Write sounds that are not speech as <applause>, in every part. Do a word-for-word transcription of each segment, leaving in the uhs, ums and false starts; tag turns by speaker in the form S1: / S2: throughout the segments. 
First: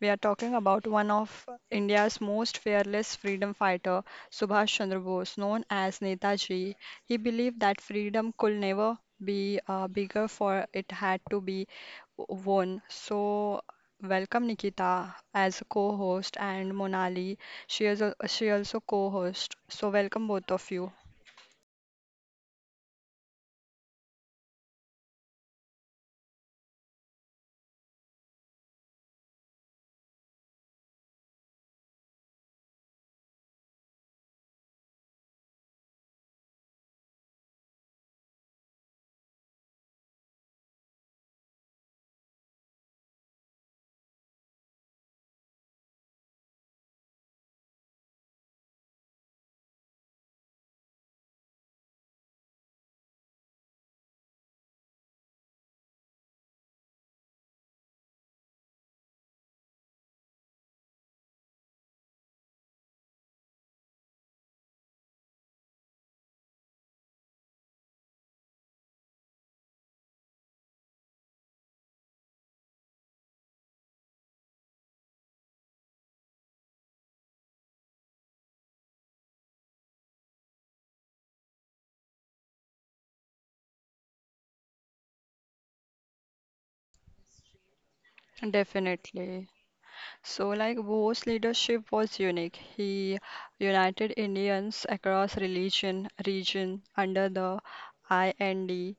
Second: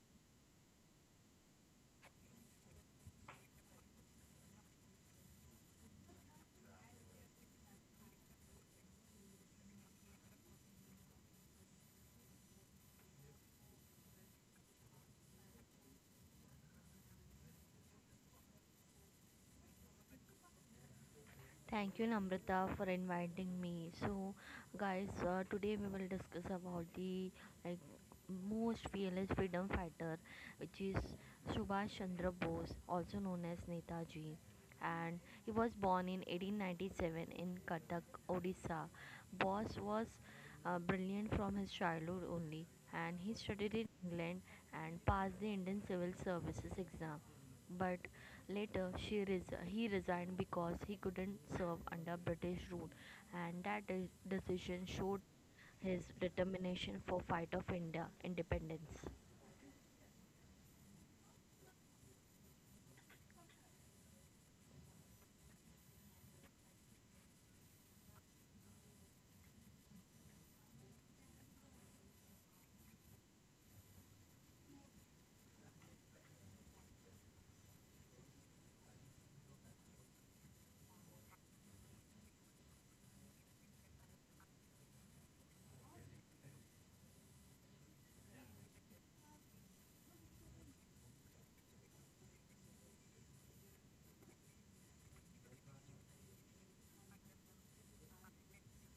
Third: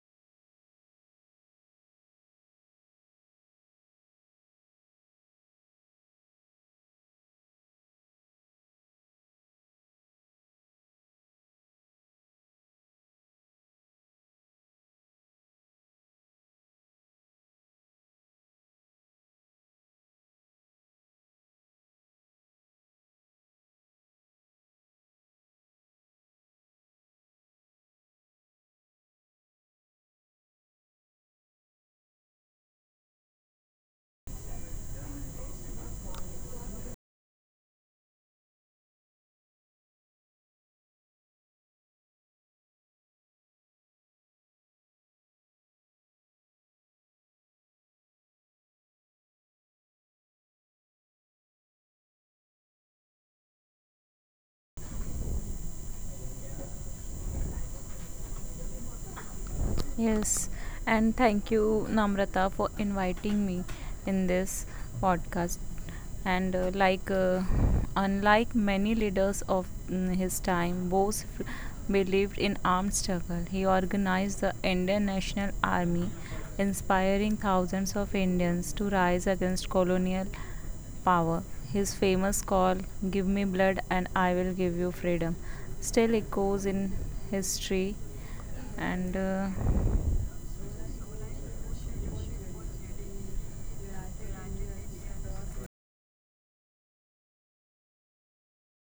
S1: We are talking about one of India's most fearless freedom fighter, Subhash Chandra Bose, known as Netaji. He believed that freedom could never be uh, bigger for it had to be w- won. So welcome Nikita as a co-host and Monali. She is a, she also co-host. So welcome both of you.
S2: Thank you, Namrata, for inviting me. So, guys, uh, today we will discuss about the, like, most fearless freedom fighter, which is Subhash Chandra Bose, also known as Netaji, and he was born in eighteen ninety-seven in Cuttack, Odisha. Bose was uh, brilliant from his childhood only, and he studied in England and passed the Indian Civil Services exam. But later she res- he resigned because he couldn't serve under British rule, and that de- decision showed his determination for fight of India independence.
S3: Yes, and thank you, Namrata, for inviting me in this podcast. And uh, like, uh, Unlike many leaders of mm, his time, Bose f- believed in armed struggle. He organized the Indian National Army, inspiring thousands of Indians to rise against colonial power. His famous call, "Give me blood and I will give you freedom," still echoes in history, and
S1: Definitely.
S3: uh,
S1: So, like Bose's leadership was unique. He united Indians across religion region under the I N D,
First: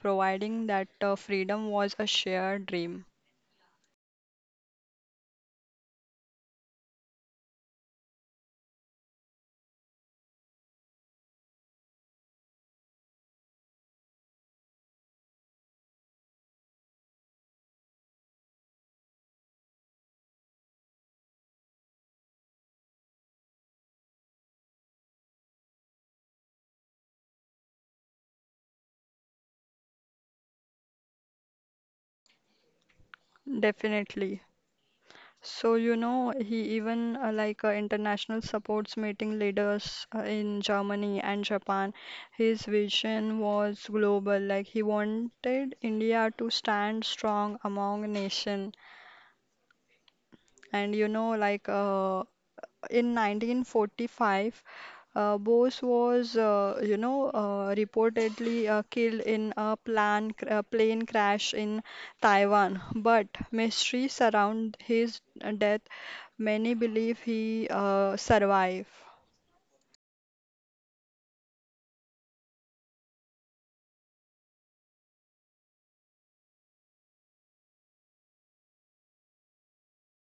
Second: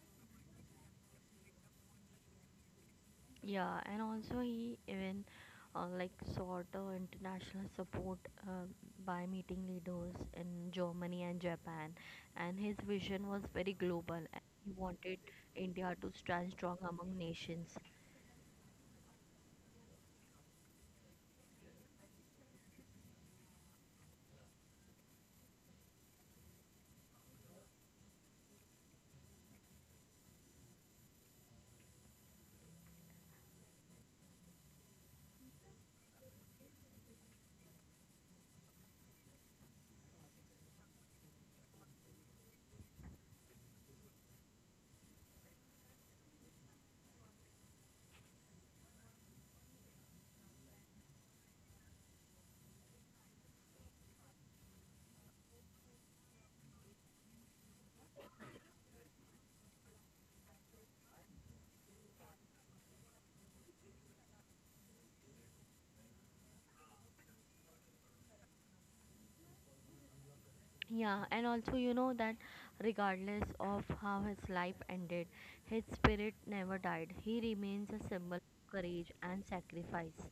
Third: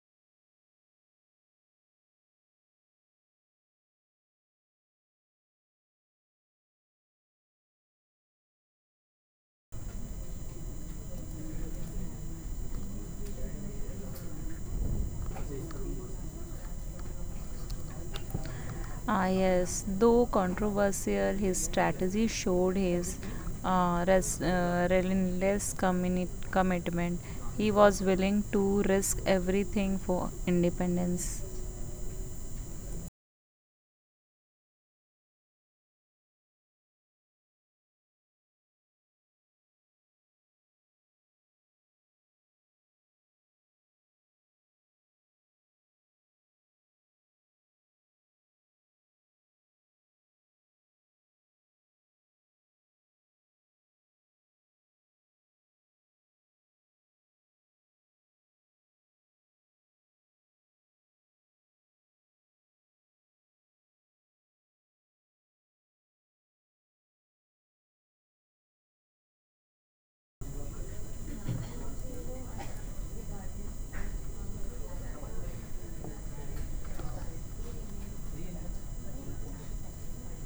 S1: providing that uh, freedom was a shared dream.
S2: Yeah, and also he even uh, like sought uh, international support uh, by meeting leaders in Germany and Japan, and his vision was very global. He wanted India to stand strong among nations.
S3: ah, yes, though controversial, his strategy showed his uh, res- uh, relentless communi- commitment. He was willing to risk everything for independence.
S1: Definitely. So, you know, he even uh, like uh, international supports meeting leaders uh, in Germany and Japan. His vision was global. Like he wanted India to stand strong among nation. And you know, like uh, in nineteen forty-five, uh, Bose was, uh, you know, uh, reportedly uh, killed in a plan cr- uh, plane crash in Taiwan. But mystery surround his uh, death. Many believe he uh, survived.
S2: Yeah, and also you know that regardless of how his life ended, his spirit never died. He remains a symbol of courage and sacrifice.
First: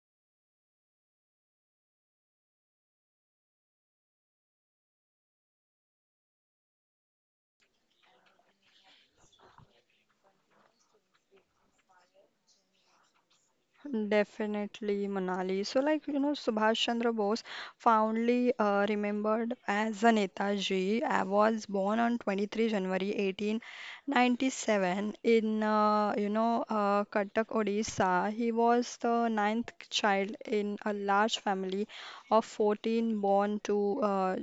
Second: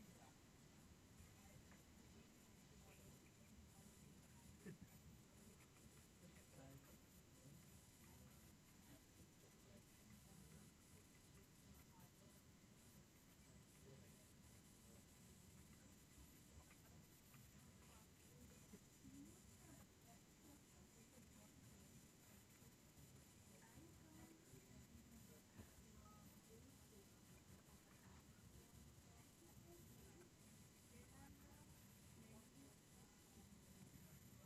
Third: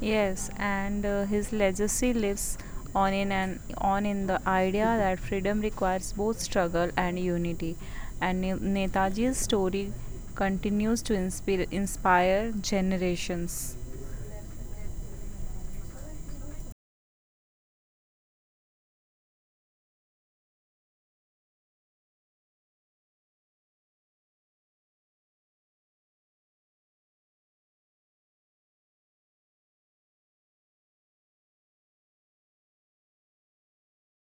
S3: Yes, and uh, his legacy lives on in an on in the idea that freedom requires both struggle and unity. And Ne- Netaji's story continues to inspire, inspire generations.
S1: Definitely, Manali. So, like, you know, Subhash Chandra Bose, fondly uh, remembered as a Netaji, uh, was born on twenty-third of January eighteen ninety-seven in, uh, you know, uh, Cuttack, Odisha. He was the ninth child in a large family of fourteen born to uh,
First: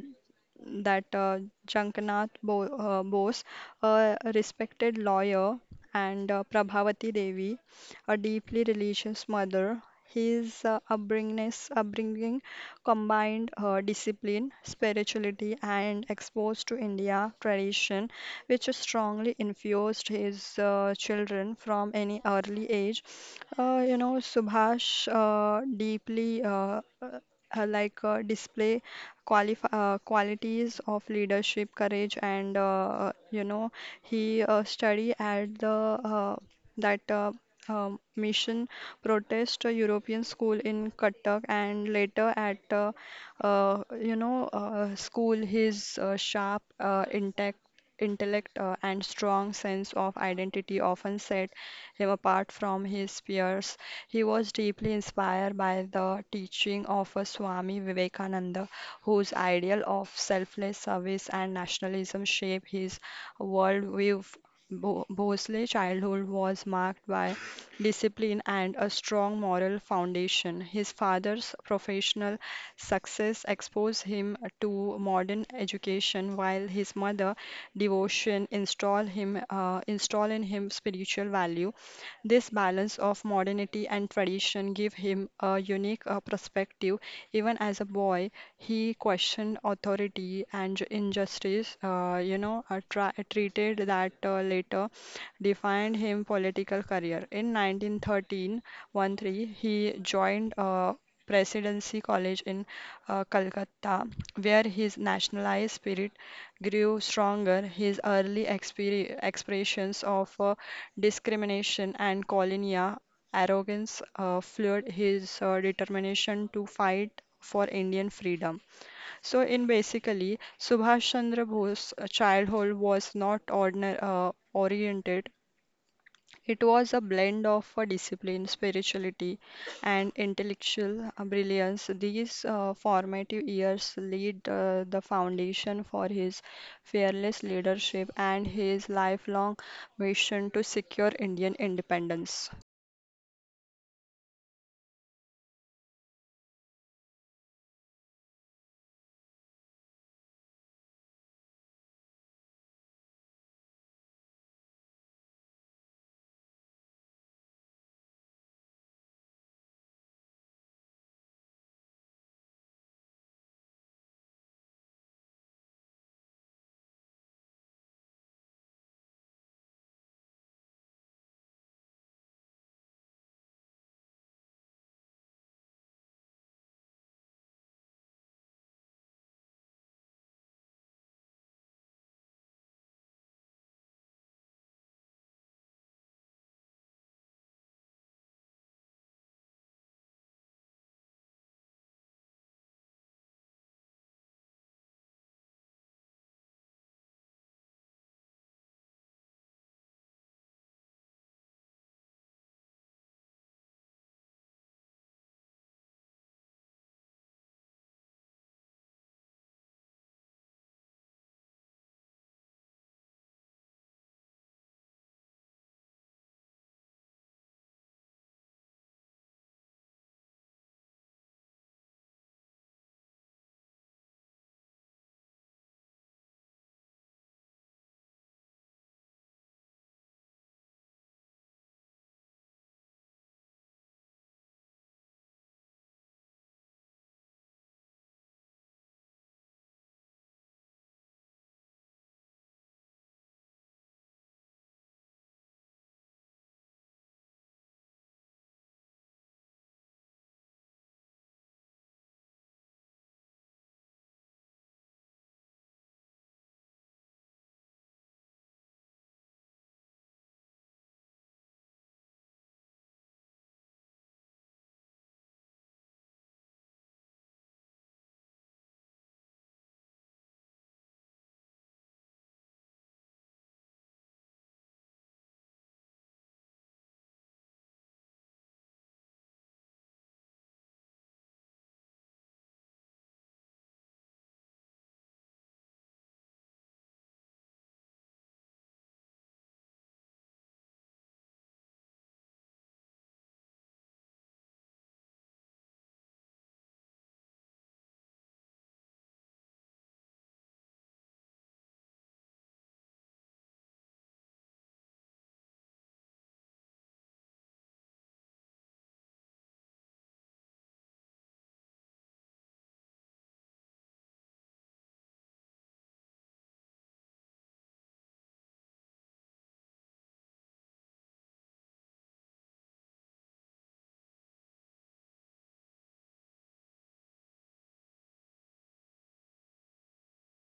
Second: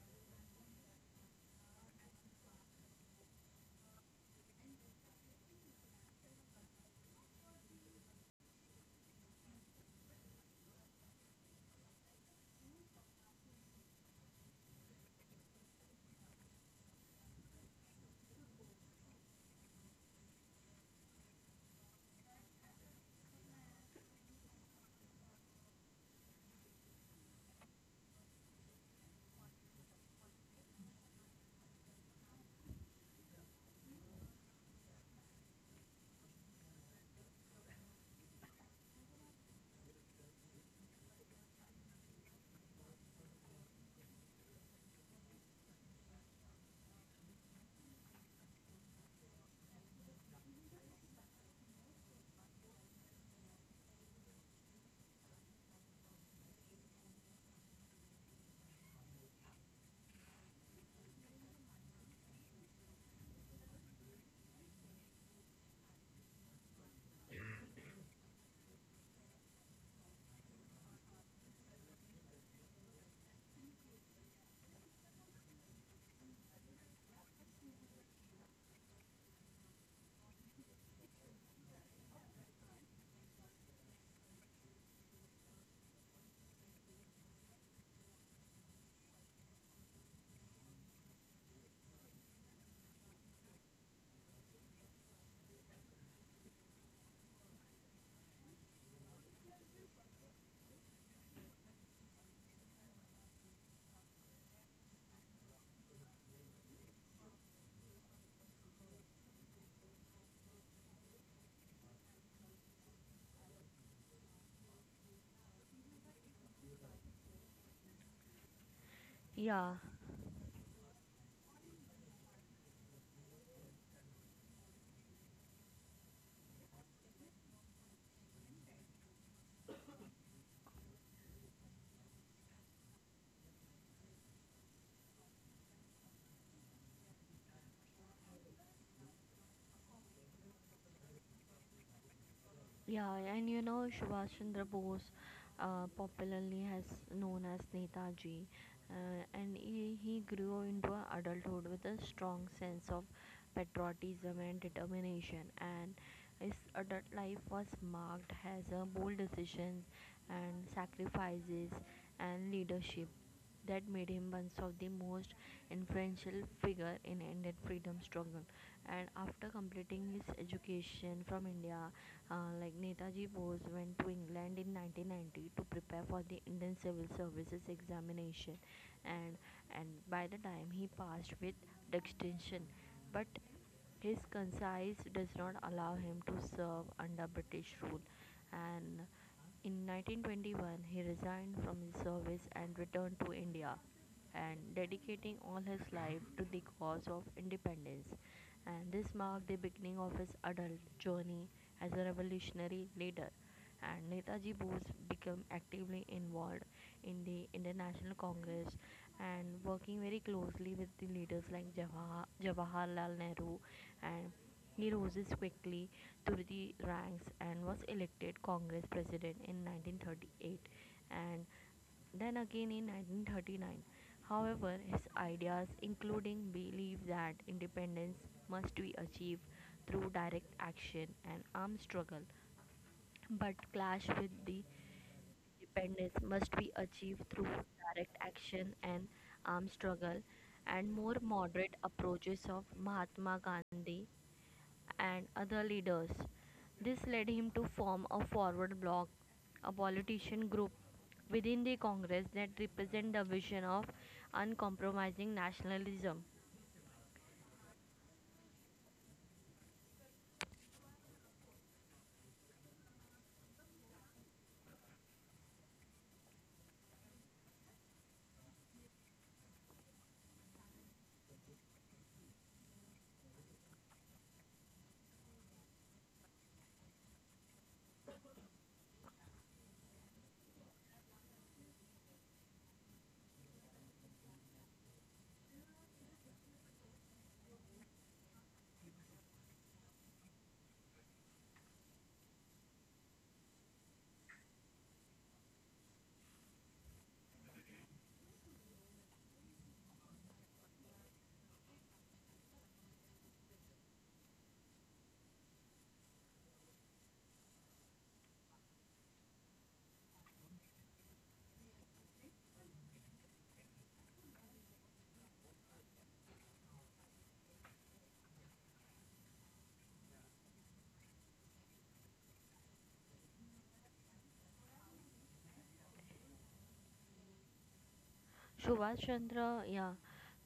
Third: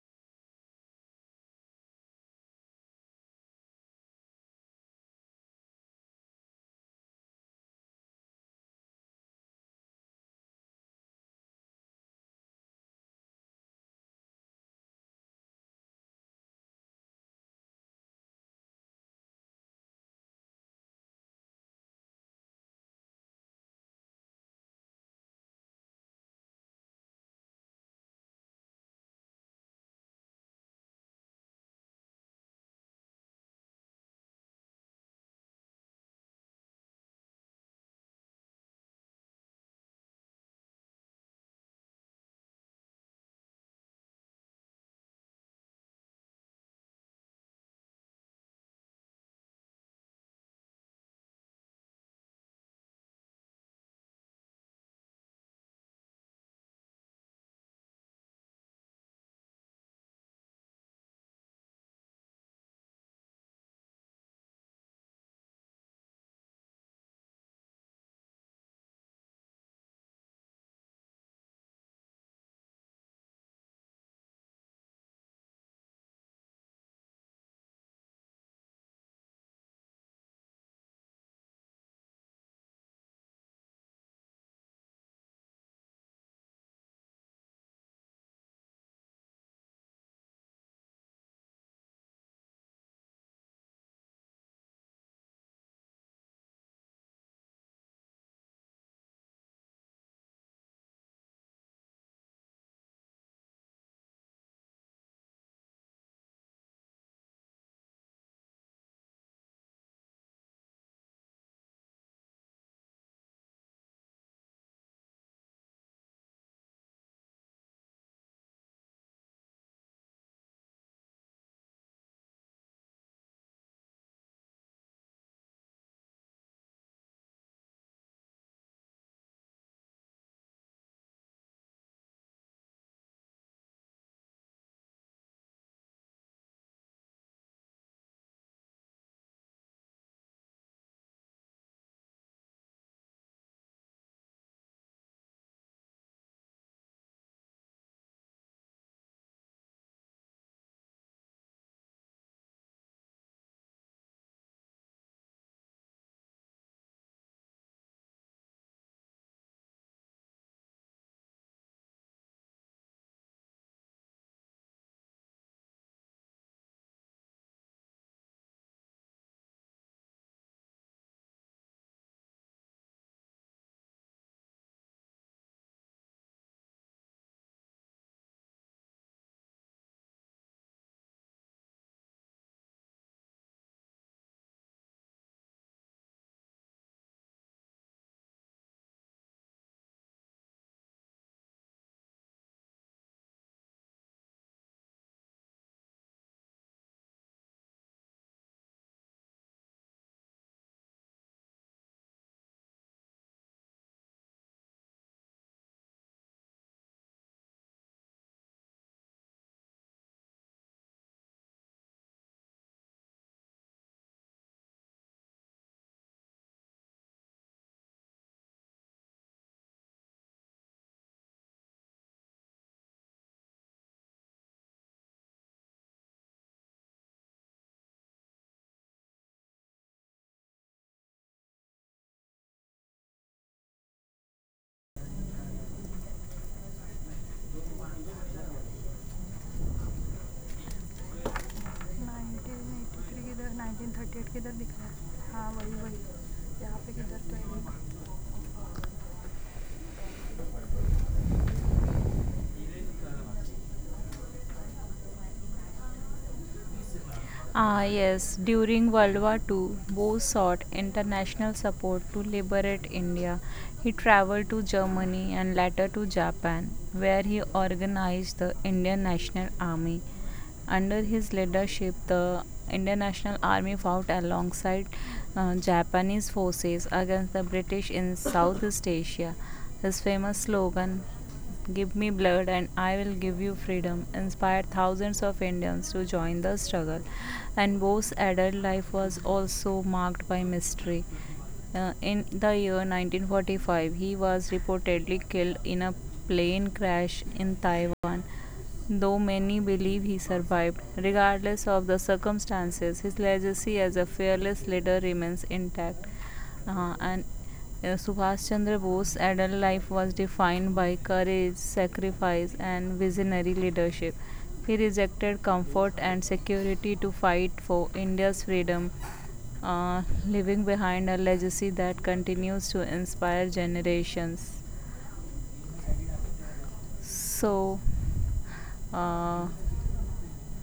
S1: that uh, Jankanath Bo uh, Bose, a respected lawyer, and uh, Prabhavati Devi, a deeply religious mother. His uh, upbringing, upbringing combined uh, discipline, spirituality, and exposed to India tradition, which strongly influenced his uh, children from any early age. Uh, you know, Subhash uh, deeply uh, uh, uh, like uh, display qualif uh, qualities of leadership, courage, and uh, you know he uh, study at the uh, that uh, um, mission protest a European school in Cuttack and later at uh, uh, you know uh, school his uh, sharp uh, intellect intellect uh, and strong sense of identity often set him apart from his peers. He was deeply inspired by the teaching of a Swami Vivekananda, whose ideal of selfless service and nationalism shaped his worldview. Bo- Bosley's childhood was marked by discipline and a strong moral foundation. His father's professional success exposed him to modern education, while his mother's devotion installed him uh, installed in him spiritual value. This balance of modernity and tradition give him a unique uh, perspective. Even as a boy, he questioned authority and ju- injustice, uh, you know, uh, tra- treated that uh, later defined him political career. In nineteen thirteen, thirteen, one three, he joined uh, Presidency College in uh, Calcutta, where his nationalized spirit grew stronger, his early exper- expressions of uh, discrimination and colonial arrogance uh, fueled his uh, determination to fight for Indian freedom. So, in
S2: Yeah.
S1: basically, Subhash Chandra Bose's childhood was not ordinary, uh, oriented. It was a blend of a discipline, spirituality, and intellectual uh, brilliance. These uh, formative years laid uh, the foundation for his fearless leadership and his lifelong mission to secure Indian independence.
S2: Yeah, and you know, Subhash Chandra Bose, uh, popularly has known as Netaji, uh, and he, he grew into a adulthood with a strong sense of patriotism and determination. And his adult life was marked as a bold decisions and sacrifices and leadership that made him one of the most influential figure in Indian freedom struggle. And after completing his education from India, uh, like Netaji Bose went to England in nineteen ninety to prepare for the Indian Civil Services examination, and and by the time he passed with distinction, but his conscience does not allow him to serve under British rule, and in nineteen twenty-one he resigned from his service and returned to India, and dedicating all his life to the cause of independence. And this marked the beginning of his adult journey as a revolutionary leader. And Netaji Bose became actively involved in the International Congress and working very closely with the leaders like Jawahar- Jawaharlal Nehru and he rose quickly through the ranks and was elected Congress president in nineteen thirty-eight and then again in nineteen thirty-nine. However, his ideas, including belief that independence must be achieved through direct action and armed struggle, but clash with the independence must be achieved through direct action and armed struggle, and more moderate approaches of Mahatma Gandhi and other leaders. This led him to form a forward bloc, a politician group within the Congress that represent the vision of uncompromising nationalism.
S3: Ah, yes, during World War two, Bose sought international support to liberate India. He traveled to Germany and later to Japan, where he organized the Indian National Army. Under his leadership, the Indian National Army fought alongside uh, Japanese forces against the British in Southeast Asia. His famous slogan, "Give me blood and I will give you freedom," inspired thousands of Indians to join the struggle, and Bose's adult life was also marked by mystery. Uh, in the year nineteen forty-five, he was reportedly killed in a plane crash in Taiwan. Though many believe he survived, regardless of the circumstances, his legacy as a fearless leader remains intact. Uh, and uh, Subhash Chandra Bose's adult life was defined by courage, sacrifice, and visionary leadership. He rejected comfort and security to fight for India's freedom, uh, leaving behind a legacy that continues to inspire generations. So,
S2: Subhash
S3: uh,
S2: Chandra, yeah.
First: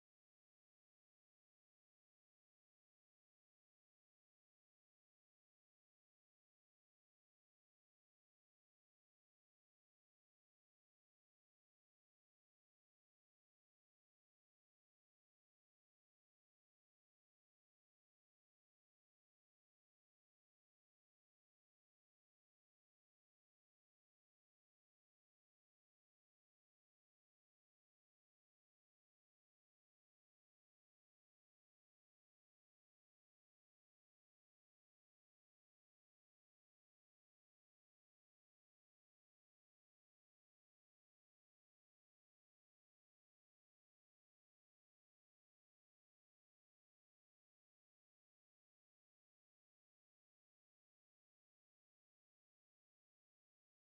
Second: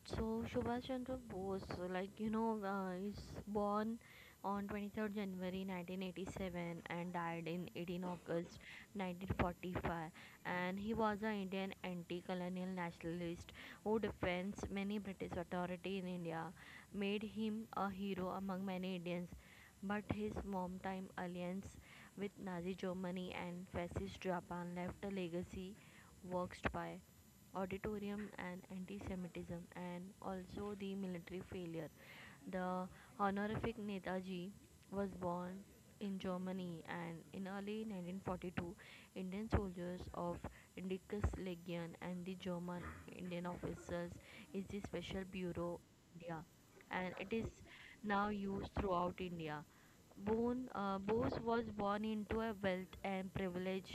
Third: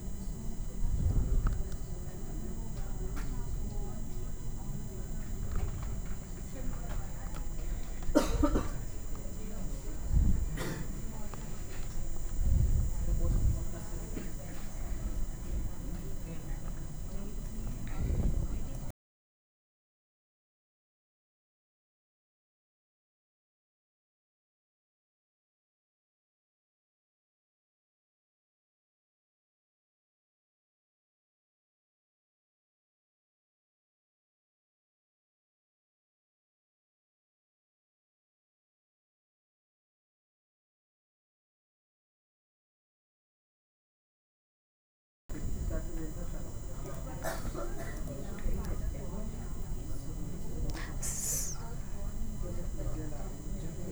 S2: So Subhash Chandra Bose, like you know, uh, is born on twenty-third January nineteen eighty-seven and died in eighteenth August nineteen forty-five. And he was an Indian anti-colonial nationalist who defends many British authority in India, made him a hero among many Indians. But his wartime alliance with Nazi Germany and fascist Japan left a legacy works by auditorium and anti-Semitism, and also the military failure. The honorific Netaji was born in Germany, and in early nineteen forty-two, Indian soldiers of Indicus Legion and the German Indian officers is the Special Bureau India, and it is now used throughout India. Bone uh, Bose was born into a wealth and privilege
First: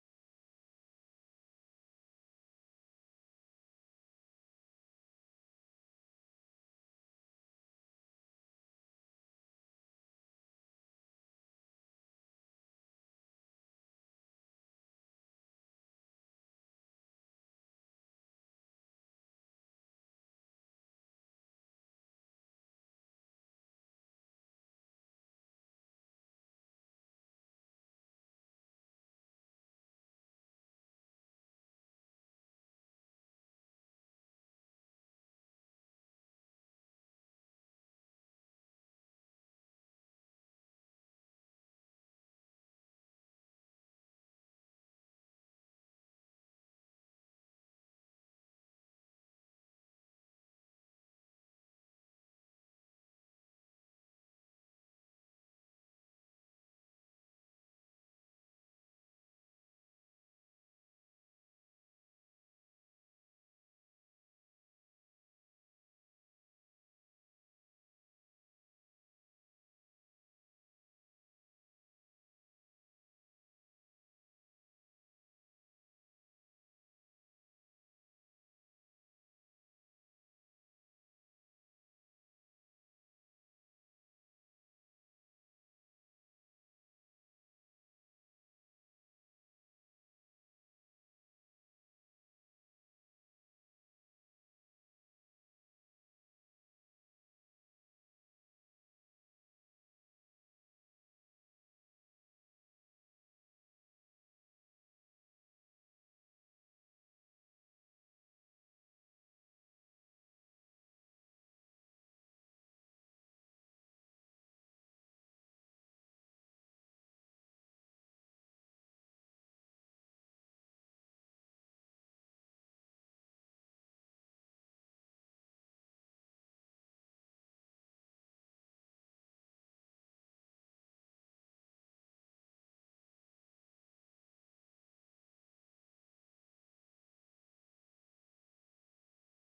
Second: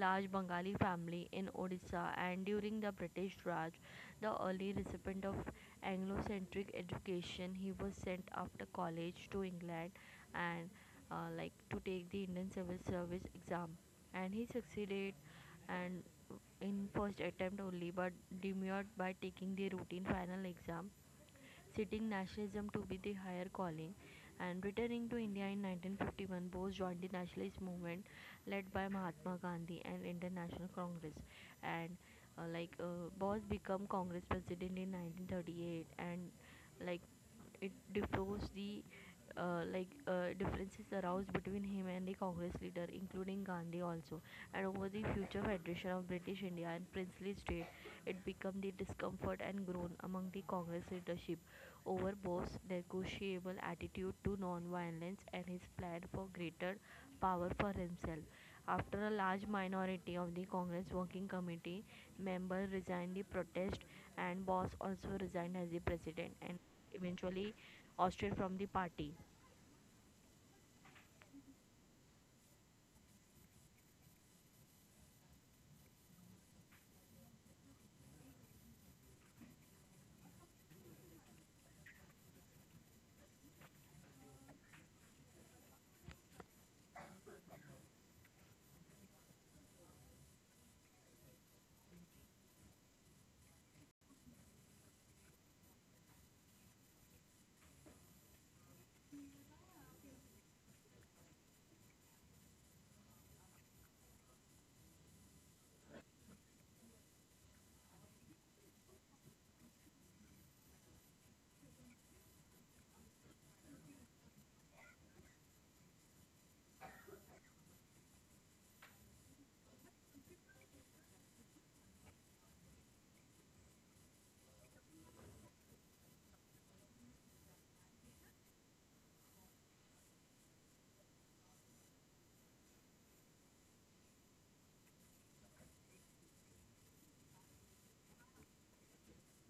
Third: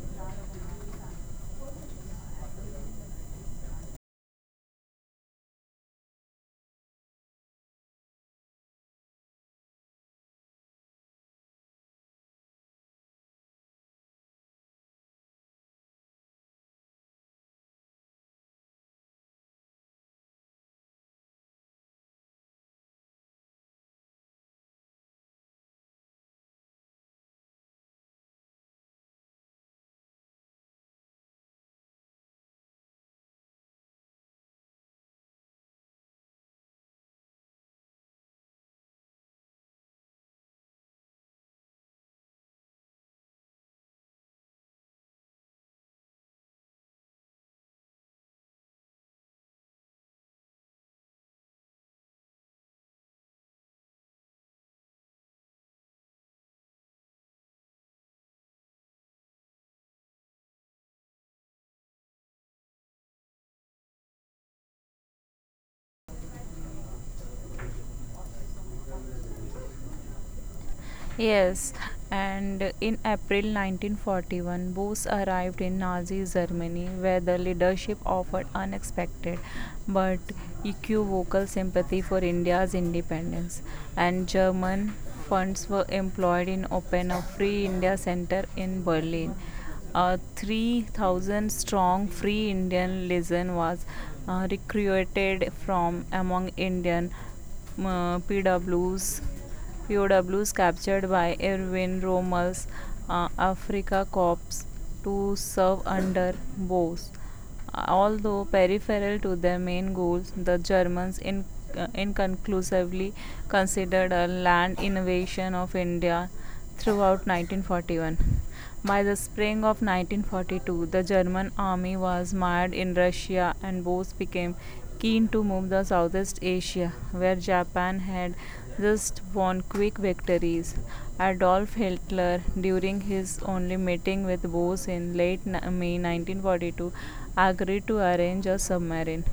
S2: large Bengali family in Odisha and during the British Raj, the early recipient of Anglo-centric education, he was sent after college to England and uh, like to take the Indian Civil Service exam and he succeeded and in first attempt only but demurred by taking the routine final exam citing nationalism to be the higher calling. And returning to India in nineteen fifty-one, Bose joined the nationalist movement led by Mahatma Gandhi and International Congress. And uh, like uh, Bose became Congress president in nineteen thirty-eight, and like it differs the, uh, like, uh, differences aroused between him and the Congress leader, including Gandhi also, and over the future federation of British India and princely state, it became the discomfort and groan among the Congress leadership over Bose's negotiable attitude to nonviolence and his plan for greater power for himself. After a large minority of the Congress Working Committee members resigned the protest, and Bose also resigned as the president and eventually ousted from the party.
S3: yes, and in April nineteen forty-one, Bose arrived in Nazi Germany, where the leadership offered unexpected but equivocal sympathy for India's independence, and German funds were employed in open a Free India Center in Berlin. A three thousand strong Free Indian legion was uh, recruited from among Indian uh, PWs P O Ws captured by Erwin Rommel's uh, Africa Corps to serve under Boers. Although peripheral to their main goals, the Germans in, uh, inconclusively considered a land invasion of India throughout nineteen forty-one. By the spring of nineteen forty-two, the German army was mired in Russia, and both became keen to move to Southeast Asia, where Japan had just won quick victories. Adolf Hitler, during his only meeting with Boss in late May nineteen forty-two, agreed to arrange a submarine.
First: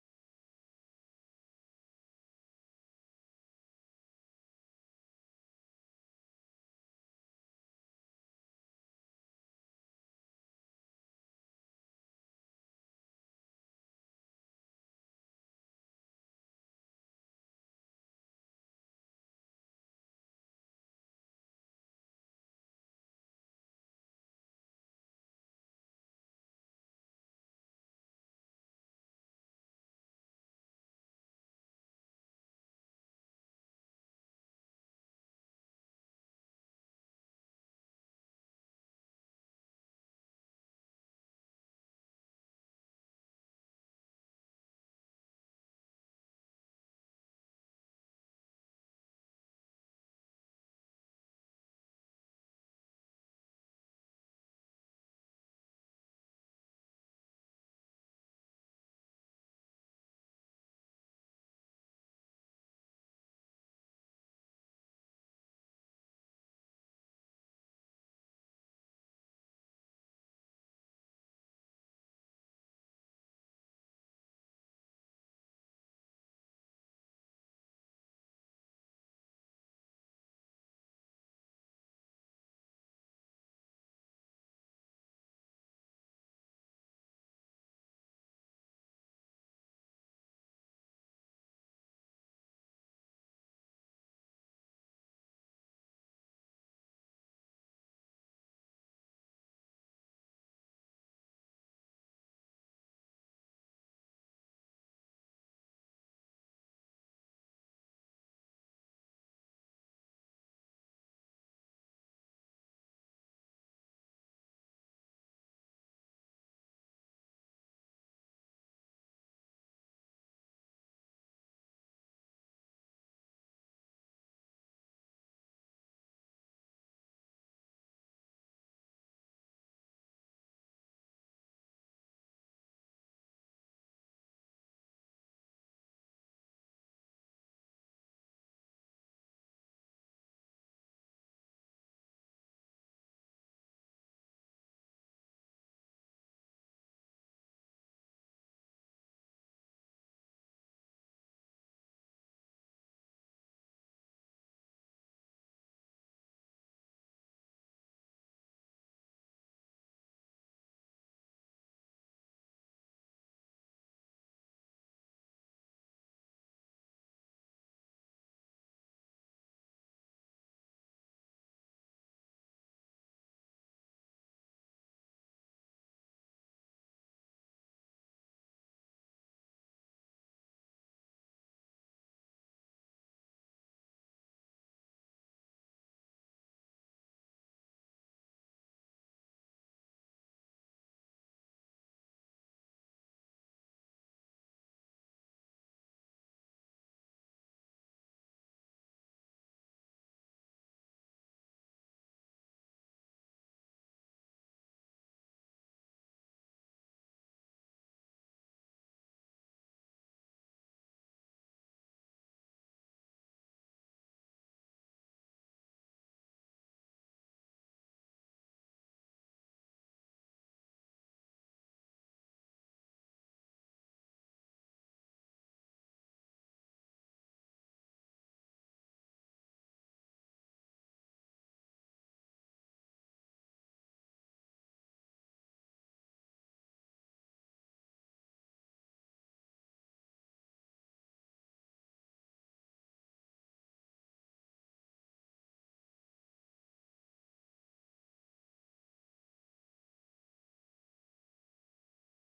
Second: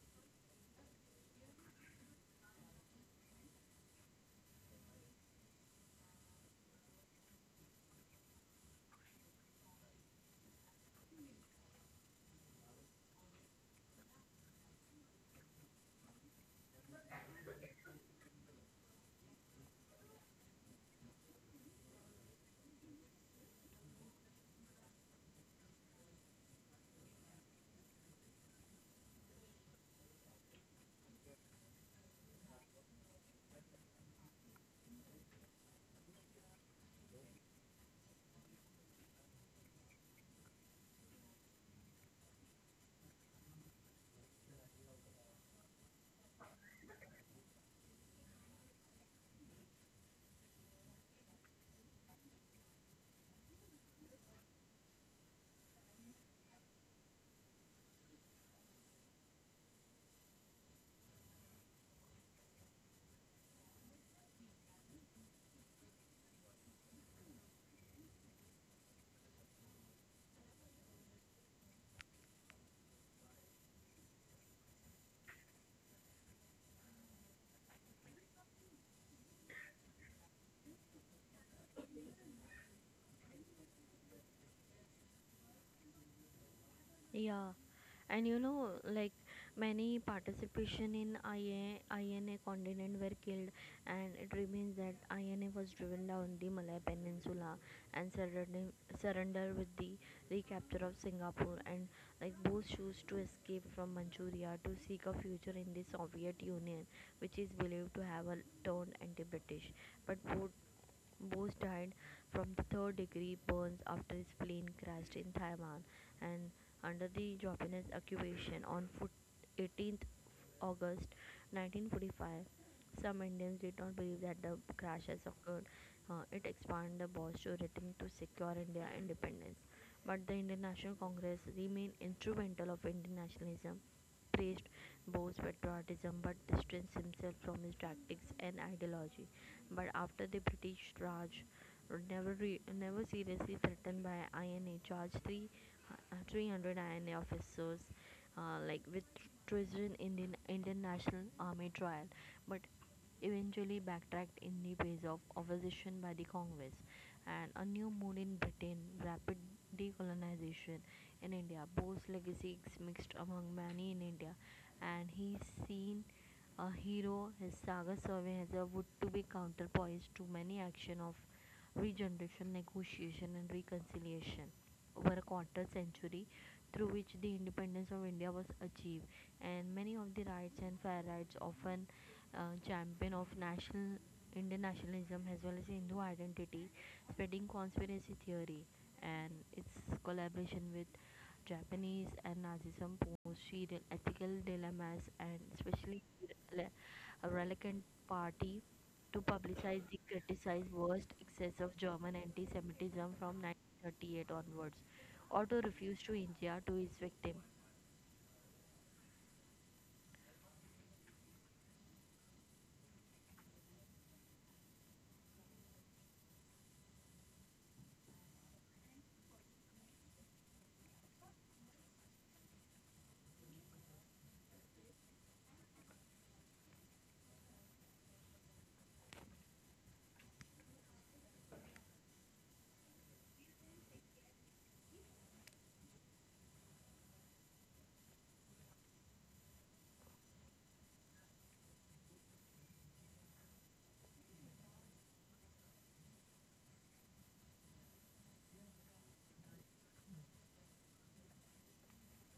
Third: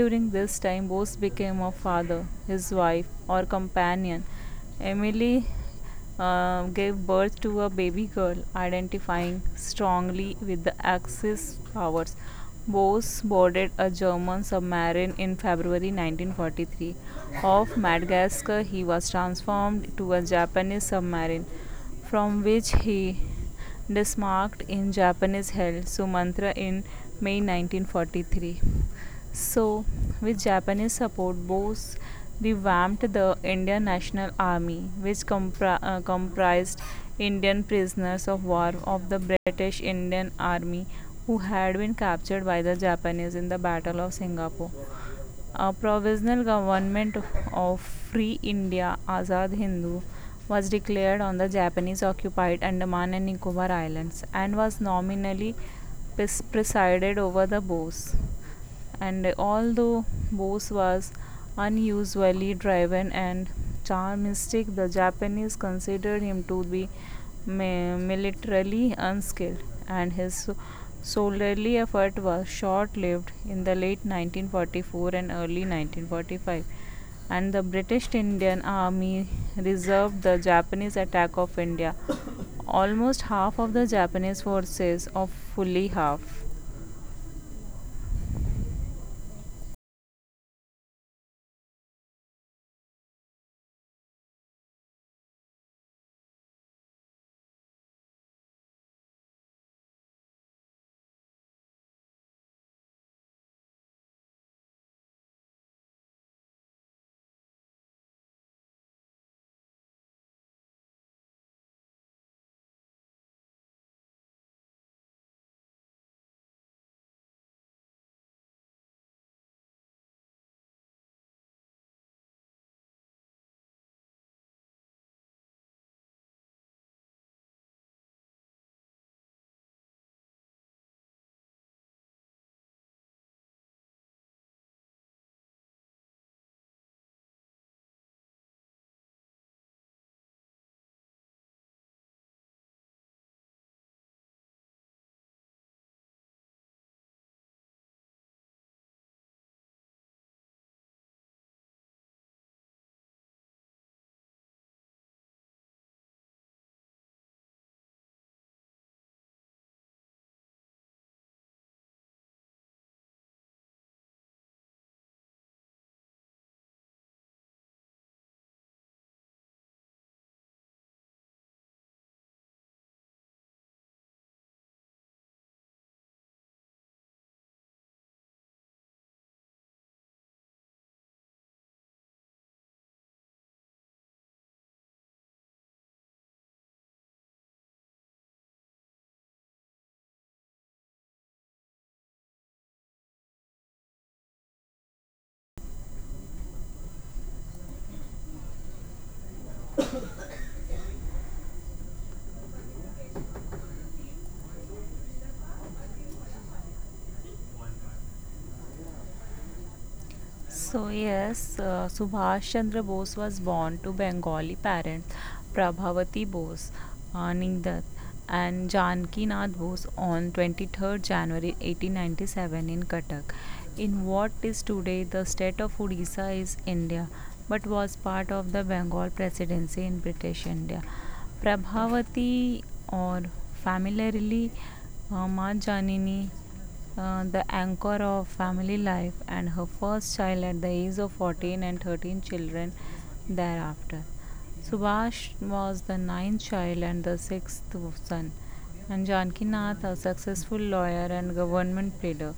S3: During this time, Bose became a father, his wife, or companion. Emily uh, gave birth to a baby girl, identifying strongly with the Axis powers. Bose boarded a German submarine in February nineteen forty-three. Off Madagascar, he was transformed to a Japanese submarine, from which he it is marked in Japanese held Sumantra in May nineteen forty-three. So, with Japanese support, Bose revamped the Indian National Army, which compri- uh, comprised Indian prisoners of war of the British Indian Army who had been captured by the Japanese in the Battle of Singapore. A provisional government of Free India Azad Hindu was declared on the Japanese occupied Andaman and Nicobar Islands and was nominally presided over the Bose, and although Bose was unusually driven and charmistic, the Japanese considered him to be militarily unskilled, and his soldierly effort was short lived in the late nineteen forty-four and early nineteen forty-five. And the British Indian Army reserved the Japanese attack of India. <coughs> Almost half of the Japanese forces, of fully half.
S2: Yeah, and you know, like many participation in I A I N A continent were killed, and it remains that I N A was driven down the Malay Peninsula and surrendered surrender with the recapture of Singapore, and like both chose to escape from Manchuria to seek a future in the Soviet Union, which is believed to have a turned anti-British, but both Bose died from the third degree burns after his plane crashed in Taiwan and under the Japanese occupation on foot- eighteenth August nineteen forty-five. Some Indians did not believe that the crash has occurred. Uh, it expanded the Bosch rating to secure India independence. But the Indian National Congress remained instrumental of Indian nationalism praised Bose's patriotism but distanced himself from his tactics and ideology. But after the British Raj, never, re- never seriously threatened by I N A, charged three, uh, three hundred I N A officers uh, like with treason in the Indian National Army trial, but eventually backtracked in the face of opposition by the Congress and a new mood in Britain, rapid decolonization, in India. Bose's legacy is mixed among many in India, and he is seen a hero. His saga serves as a would to be counterpoise to many action of regeneration, negotiation, and reconciliation over a quarter century through which the independence of India was achieved and many of the rights and fair rights often uh, champion of national Indian nationalism as well as Hindu identity, spreading conspiracy theory and its collaboration with Japanese and Nazism posed serial ethical dilemmas and especially le- a reluctant party to publicize the criticized worst excess of German anti-Semitism from nineteen thirty-eight onwards, or to refuse to India to its victim.
S3: So, yes, uh, Subhash Chandra Bose was born to Bengali parents Prabhavati Bose, uh, Ningdat, and Janki Nath Bose on twenty-third January eighteen ninety-seven in Cuttack. In what is today the state of Odisha is India, but was part of the Bengal Presidency in British India. Prabhavati, or familiarly uh, Ma Janini, uh, the anchor of family life, and her first child at the age of fourteen and thirteen children thereafter. Subhash was the ninth child and the sixth son. And Janki, a successful lawyer and government pleader,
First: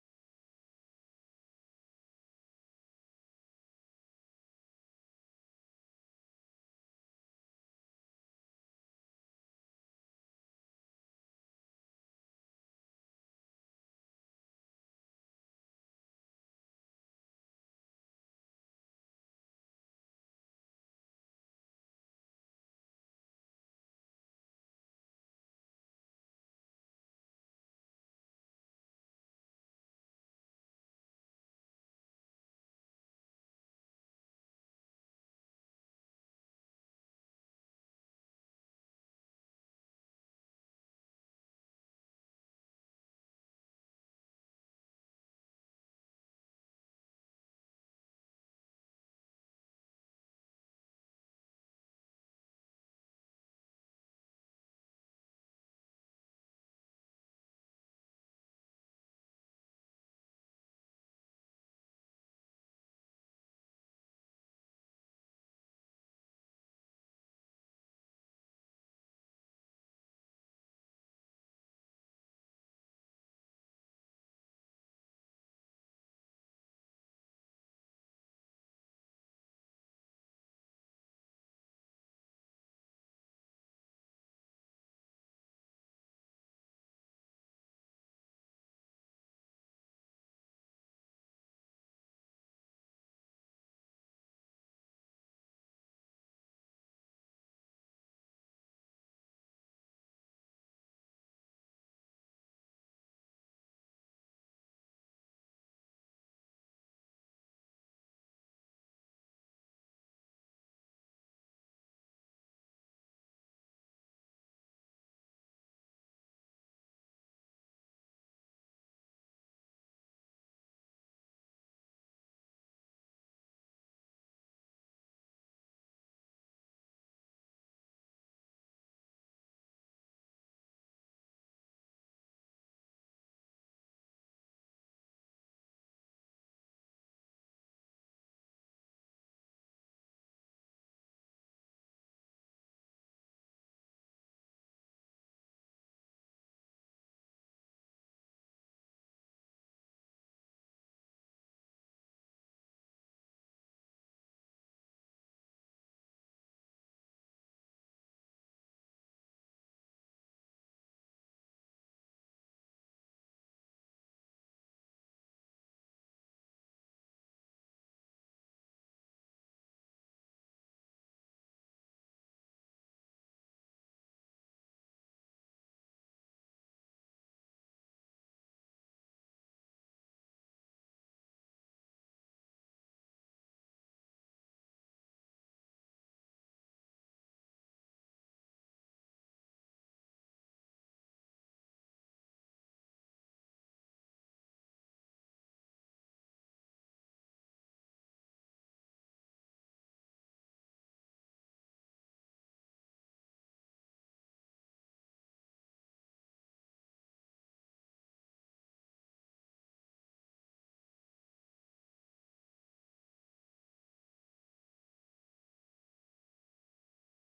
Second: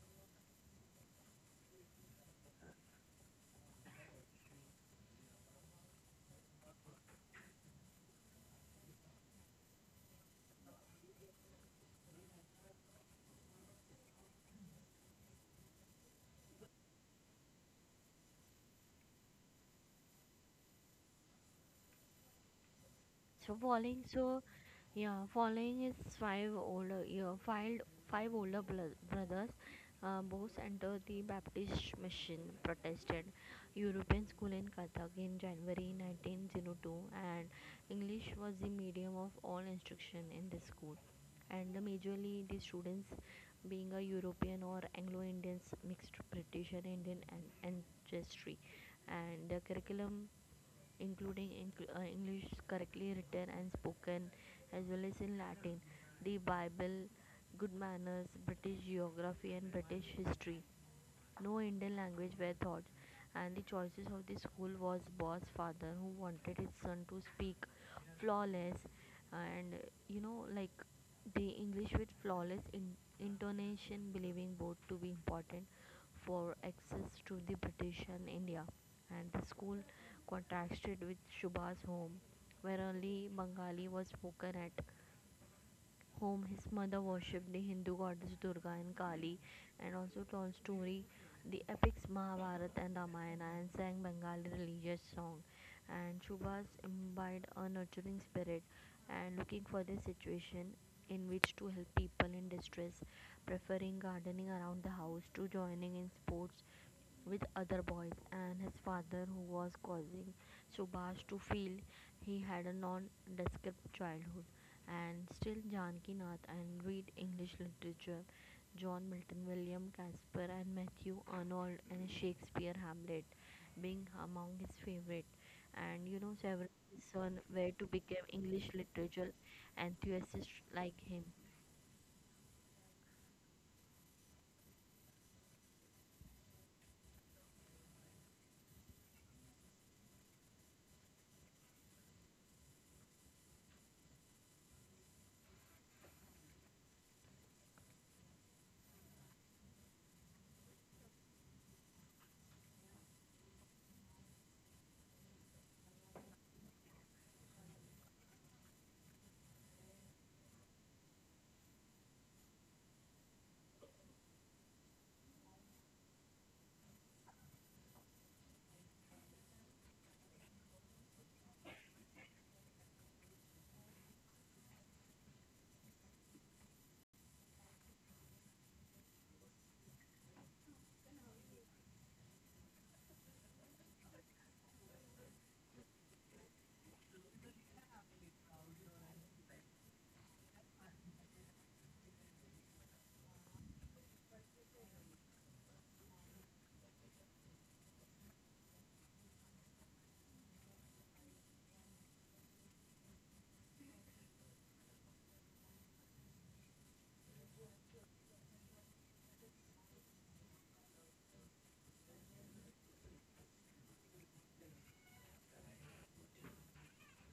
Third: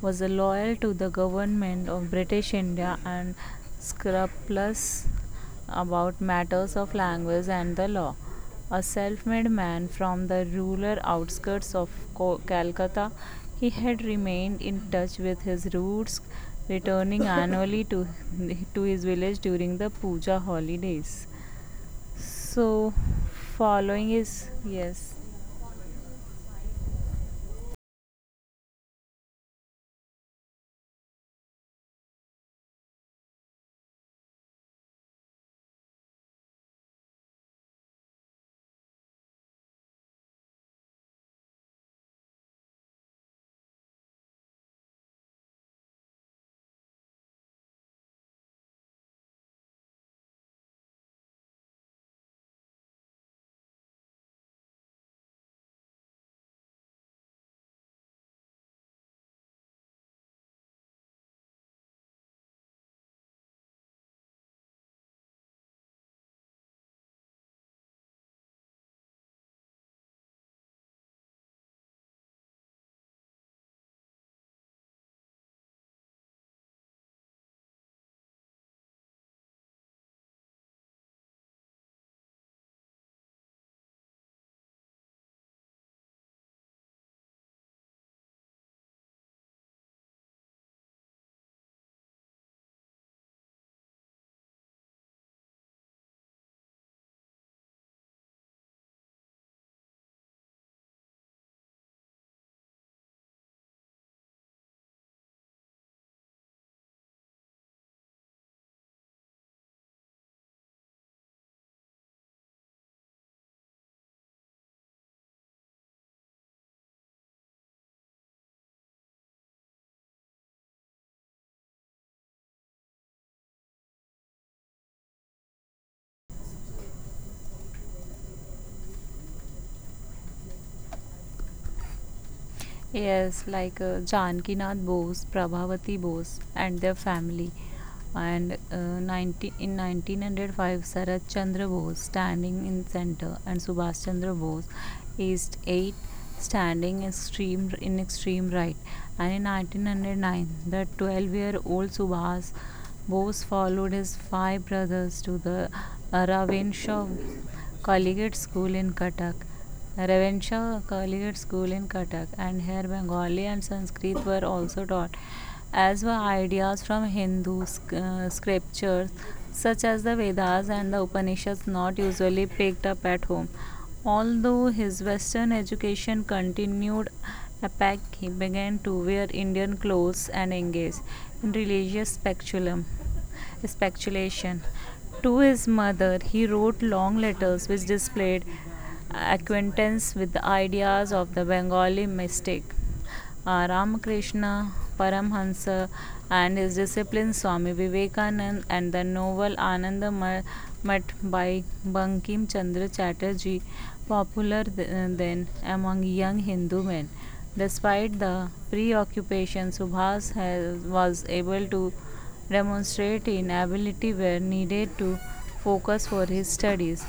S3: was loyal to the government of British India and scrupulous about matters of language and the law. A self made man from the rural outskirts of Co- Calcutta, he had remained in touch with his roots, returning <laughs> annually to, to his village during the puja holidays. So,
S2: So falling,
S3: following
S2: so
S3: his,
S2: yeah,
S3: yes.
S2: falling is five older, yeah, five five older bro- brothers. Uh, both entered the Baptist mission, protested European school in Cuttack in January nineteen oh two, and English was the medium of all instruction in this school. And the majorly the students being a European or Anglo-Indians, mixed British and Indian an- ancestry and the curriculum including incl- uh, English correctly written and spoken, as well as in Latin, the Bible, good manners, British geography, and British history. No Indian language were taught, and the choices of the school was Boss father who wanted his son to speak flawless and you know like the English with flawless in- intonation, believing both to be important for access to the British and India. And the school contrasted with Shubha's home, where only Bengali was spoken at home. His mother worshipped the Hindu goddess Durga and Kali and also told story the epics Mahabharata and Ramayana and sang Bengali religious song and Subhas imbibed a nurturing spirit and looking for the situation in which to help people in distress preferring gardening around the house to joining in sports with other boys and his father who was causing Subhas to feel he had a non-descript childhood and still Janakinath and read English literature, John Milton, William Casper, and Matthew Arnold and Shakespeare Hamlet being among his favorite. And you know, several son were to become English literature enthusiasts like him.
S3: Yes, like uh, Janakinath Bose, Prabhavati Bose, and their family. And uh, 19, in nineteen oh five, Sarat Chandra Bose standing in center, and Subhash Chandra Bose, East eight, standing extreme in extreme right. And in nineteen oh nine, the twelve-year-old Subhash Bose followed his five brothers to the Aravind Shaw Collegiate School in Cuttack Ravenisha collegiate school in Cuttack, and here Bengali and Sanskrit were also taught, as were ideas from Hindu uh, scriptures such as the Vedas and the Upanishads, not usually picked up at home. Although his Western education continued, Apak he began to wear Indian clothes and engage in religious speculum, speculation. To his mother, he wrote long letters which displayed acquaintance with the ideas of the Bengali mystic uh, Ramakrishna Paramhansa and his discipline Swami Vivekanand and the novel Ananda Ma- Math by Bankim Chandra Chatterjee, popular then among young Hindu men. Despite the preoccupation, Subhas has, was able to demonstrate in ability where needed to focus for his studies,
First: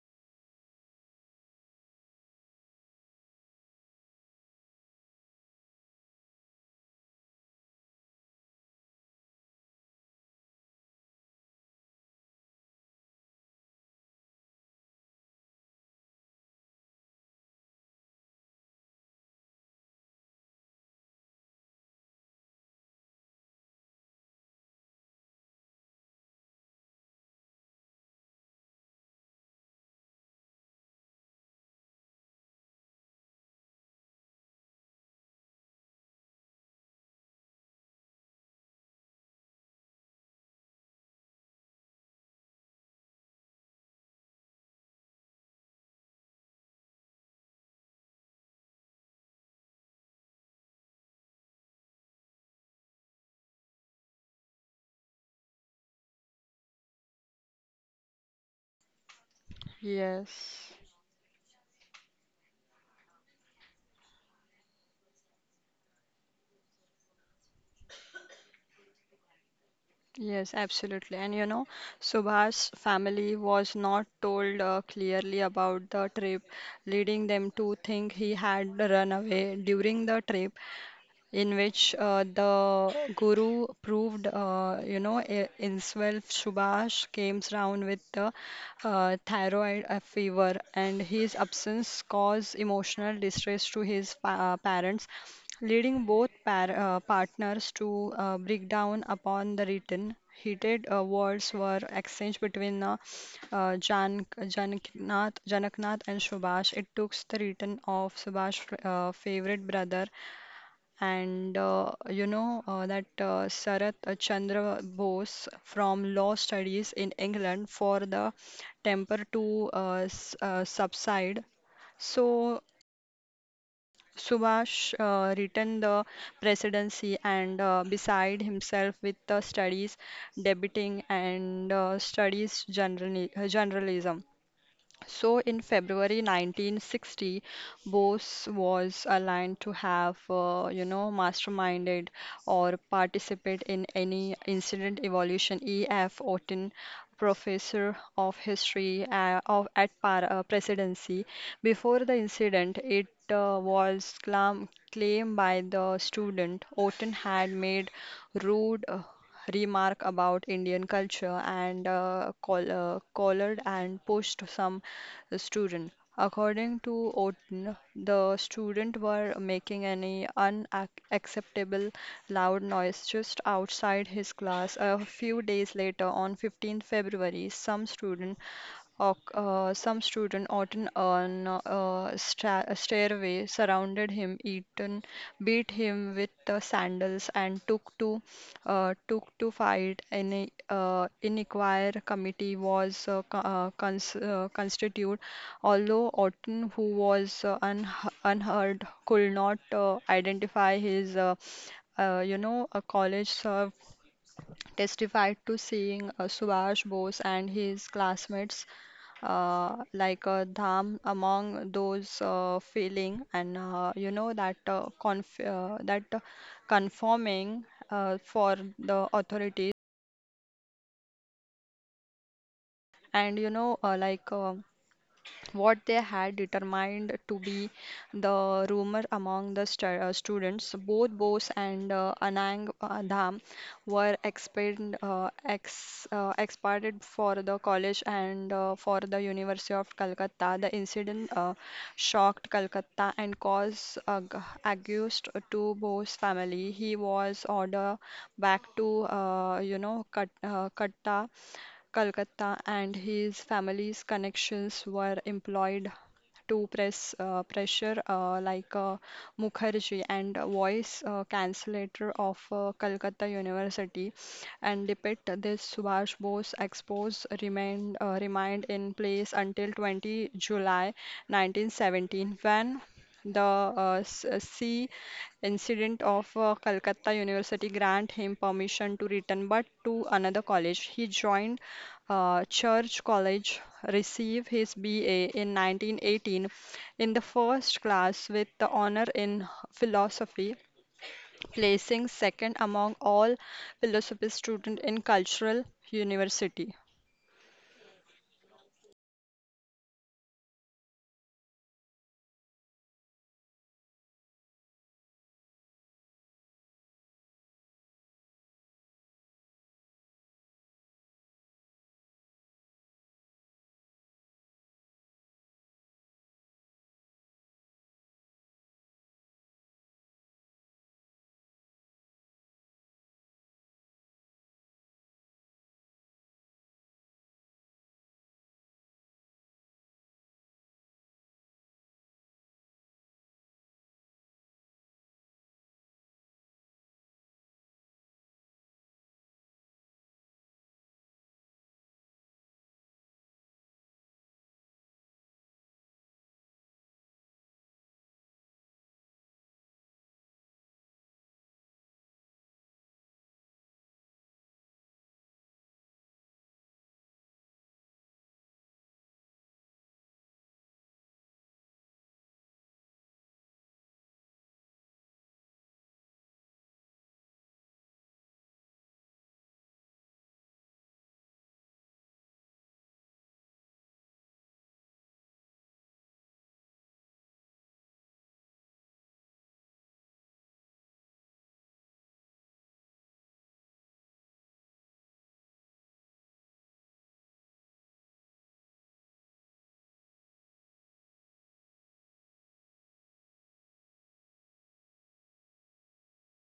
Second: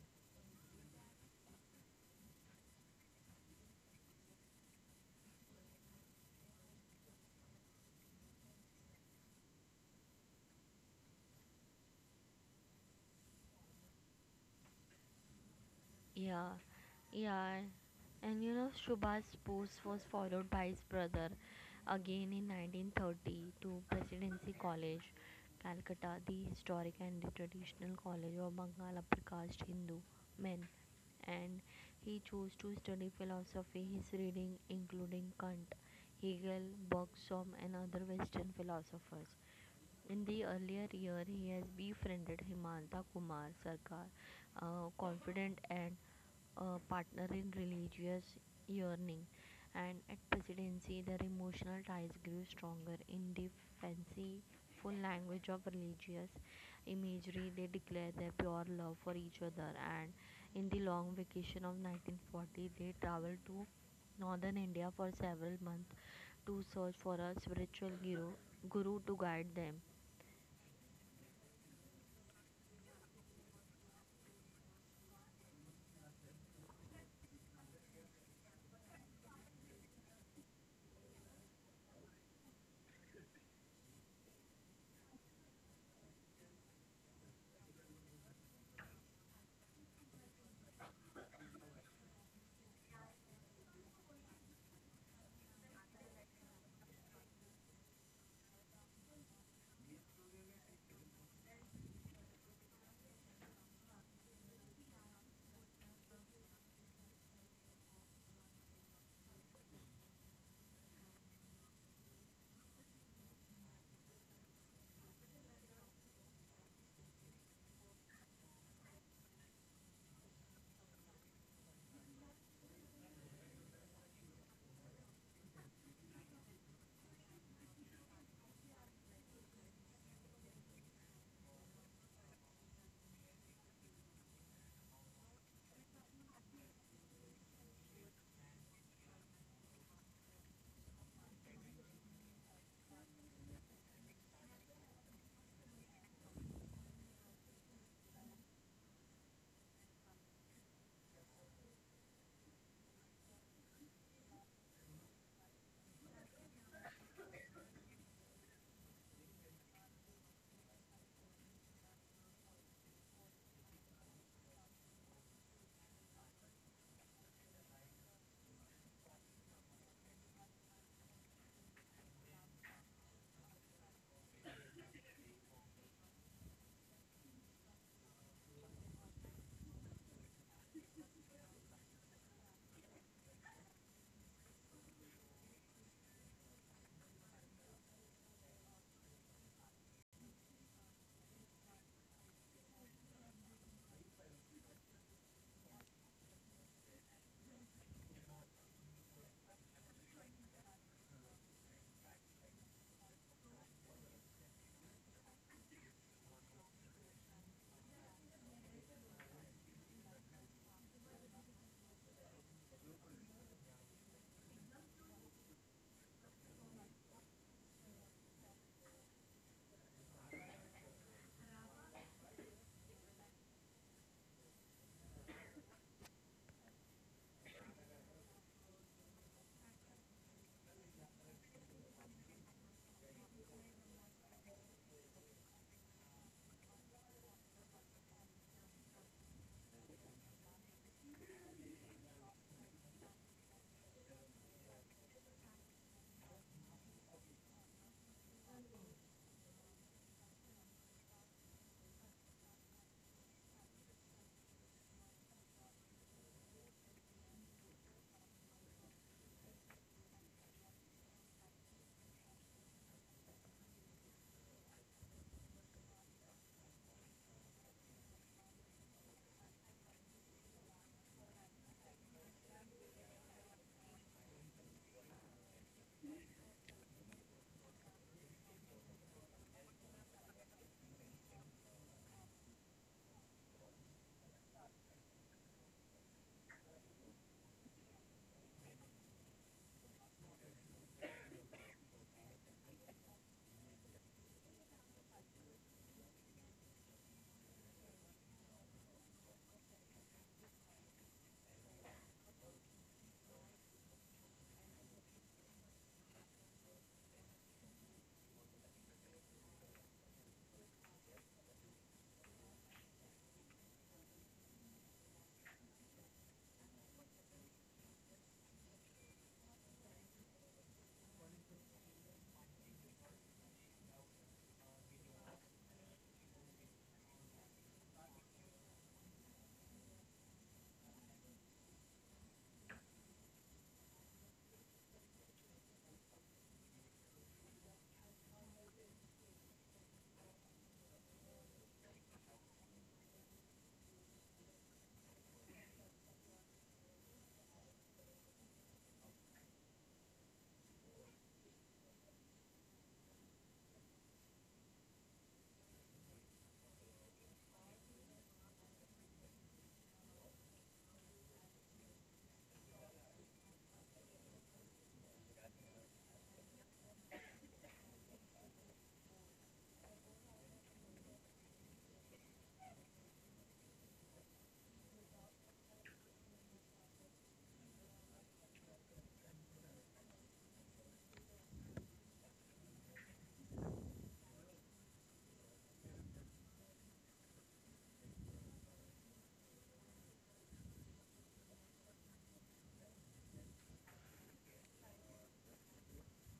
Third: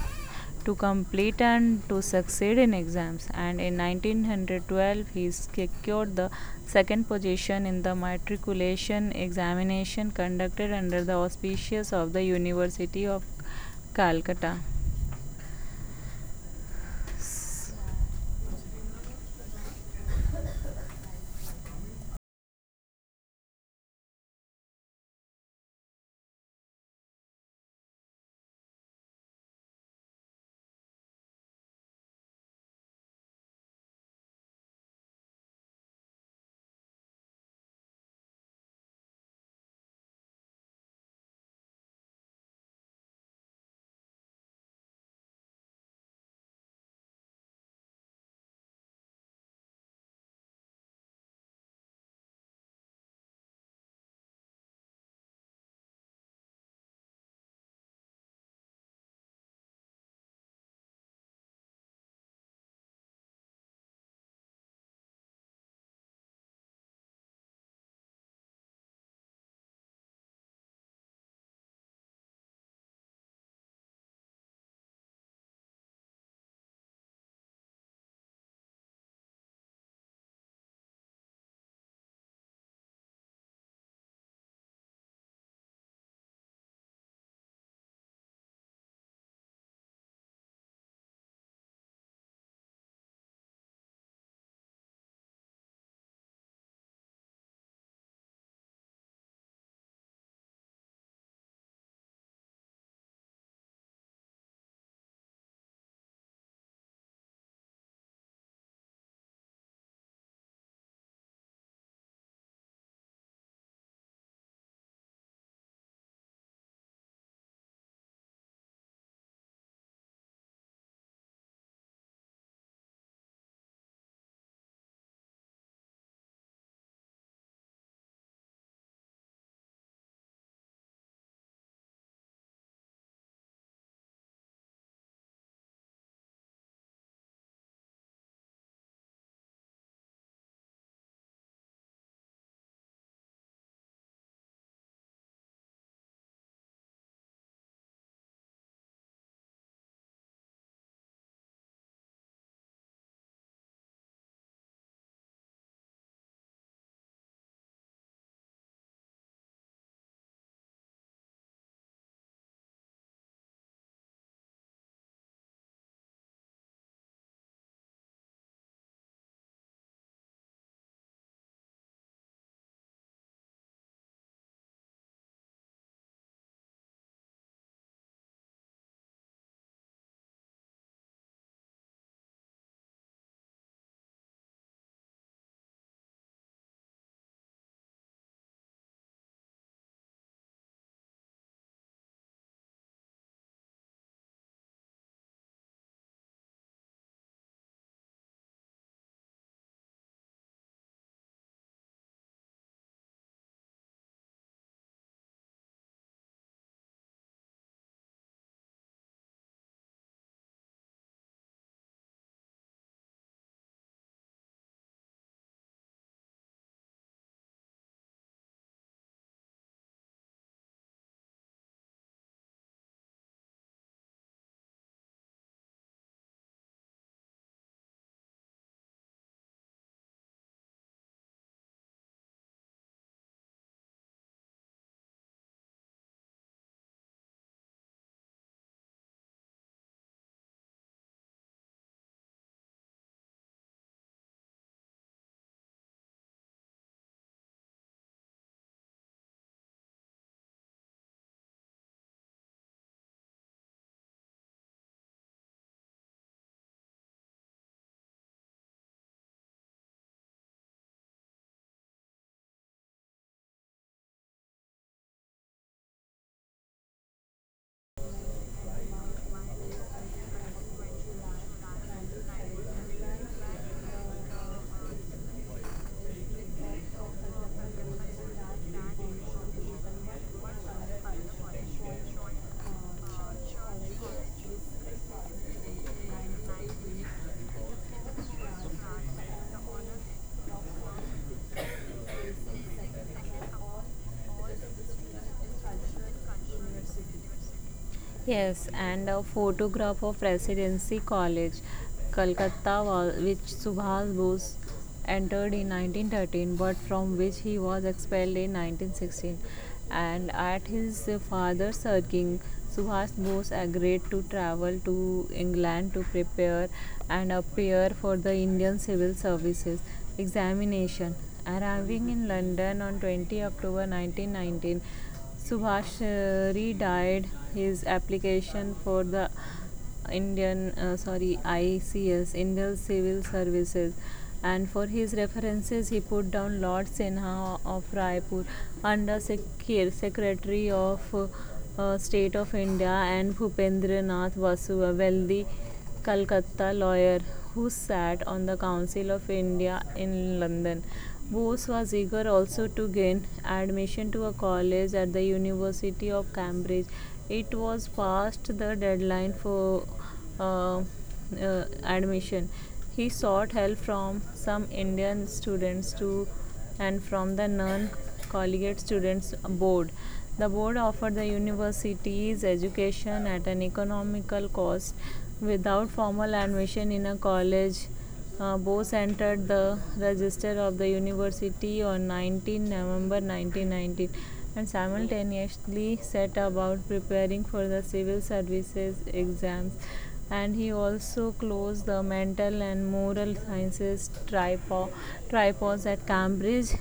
S3: to complete and to succeed in exams, and in nineteen twelve he secured the second position in the matriculation examination conducted under the auspices of the University of Calcutta.
S2: Yeah, yeah. And you know, Shubha's post was followed by his brother again in nineteen thirty to Presidency College, Calcutta, the historic and the traditional college of Bengal upper caste Hindu men. And he chose to study philosophy, his reading including Kant, Hegel, Bergson, and other Western philosophers. In the earlier year, he has befriended Himanta Kumar Sarkar, a confident and uh, partner in religious yearning, and at presidency, their emotional ties grew stronger. In the fanciful language of religious imagery, they declared their pure love for each other. And in
S1: Yes.
S2: the long vacation of nineteen forty, they traveled to northern India for several months to search for a spiritual guru, guru to guide them.
S1: Yes, absolutely. And you know, Subhash's family was not told uh, clearly about the trip, leading them to think he had run away. During the trip, in which uh, the guru proved, uh, you know, i- himself Subhash came round with the uh, thyroid uh, fever, and his absence caused emotional distress to his pa- uh, parents, leading both par uh, partners to uh, break down upon the return. Heated uh, words were exchanged between uh, uh, Jan Janaknath, Janaknath and Subhash. It took the return of Subhash's uh, favorite brother and uh, you know uh, that uh, Sarath Chandra Bose from Law Studies in England for the temper to uh, s- uh, subside. So Subhash uh, returned the presidency and uh, beside himself with the studies debating and uh, studies generally, journalism. So in February nineteen sixty, Bose was aligned to have, uh, you know, masterminded or participate in any incident evolution. E F. Otten, professor of history uh, of, at Par uh, Presidency, before the incident, it uh, was clam- claimed by the student Otten had made rude uh, remark about Indian culture and uh, call, uh, collared and pushed some the student. According to Oden, the student were making any unacceptable loud noise just outside his class. A few days later, on fifteenth of February, some student Oc- Uh, some student often on a sta stairway surrounded him, eaten, beat him with the sandals, and took to uh, took to fight. An uh, inquiry committee was uh, co- uh, cons uh, constituted, although Orton, who was uh, un unheard, could not uh, identify his uh, uh, you know, a college served testified to seeing uh, Subhash Bose and his classmates uh, like a Dham among those uh, feeling and uh, you know that uh, conf uh, that uh, conforming uh, for the authorities and you know uh, like uh, what they had determined to be the rumor among the stu- uh, students. Both Bose and uh, Anang uh, Dham were expand, uh, ex, uh, expanded for the college and uh, for the University of Calcutta. The incident uh, shocked Calcutta and caused ag- accused to Bose family. He was ordered back to uh, you know Cut- uh, Katta Calcutta, and his family's connections were employed to press uh, pressure uh, like uh, Mukherjee and a voice uh, translator of uh, Calcutta University and depict this Subhash Bose expose remained uh, remained in place until twentieth of July nineteen seventeen when the uh, s- uh, sea incident of uh, Calcutta University grant him permission to return but to another college he joined uh, Church College, receive his B A in nineteen eighteen in the first class with the honor in philosophy, placing second among all philosophy students in Cultural University.
S3: Yes, and a photograph of Residency College, Calcutta, wa- which Subhas Bose entered in nineteen thirteen but from which he was expelled in nineteen sixteen. And at his father's urging, Subhas Bose agreed to travel to England to prepare and appear for the Indian Civil Services examination. Arriving in London on twentieth October nineteen nineteen, Subhash uh, redired his application for the Indian uh, sorry I C S, Indian Civil Services, and for his references he put down Lord Sinha of Raipur, under Secre- Secretary of uh, uh, State of India, and Bhupendra Nath Basu, a wealthy Calcutta lawyer who sat on the Council of India in London. Bose was eager also to gain admission to a college at the University of Cambridge. It was past the deadline for uh, uh, admission. He sought help from some Indian students to and from the non collegiate students board. The board offered the universities education at an economical cost without formal admission in a college. uh, Bose entered the register of the university on nineteenth of November nineteen nineteen and simultaneously set about preparing for the civil services exams, and he also closed the mental and moral sciences tripo- tripos at Cambridge,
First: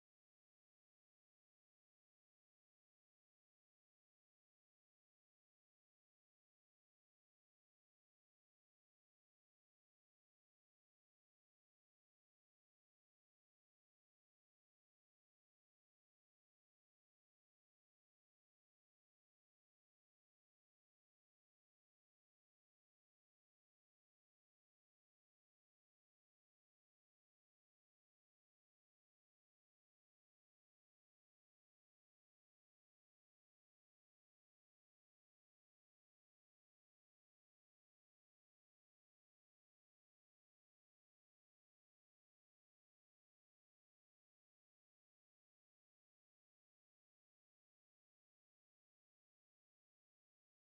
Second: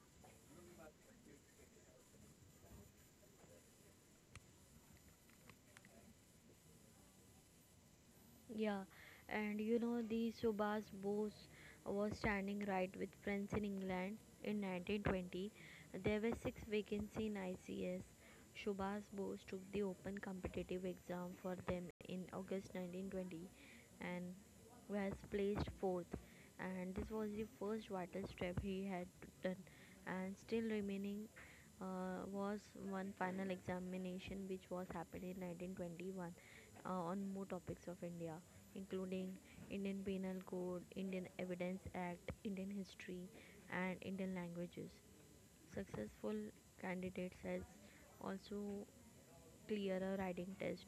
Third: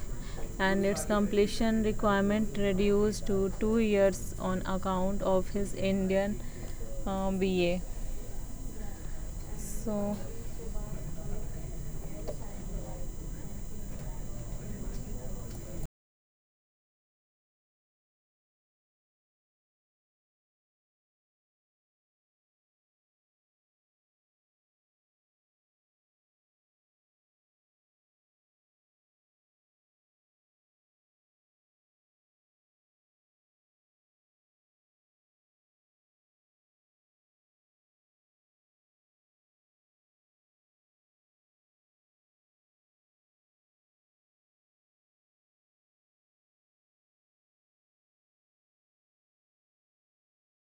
S3: and its completion requirement reduced to two years on account of his Indian uh, B A.
S2: Yeah, and you know
S3: So,
S2: the Subhas Bose was standing right with friends in England in nineteen twenty. There were six vacancies in I C S. Subhas Bose took the open competitive exam for them in August nineteen twenty, and was placed fourth, and this was the first vital step he had done. And still remaining uh, was one final examination, which was happened in nineteen twenty-one uh, on more topics of India, including Indian Penal Code, Indian Evidence Act, Indian history, and Indian languages. Successful candidates has also Clearer riding test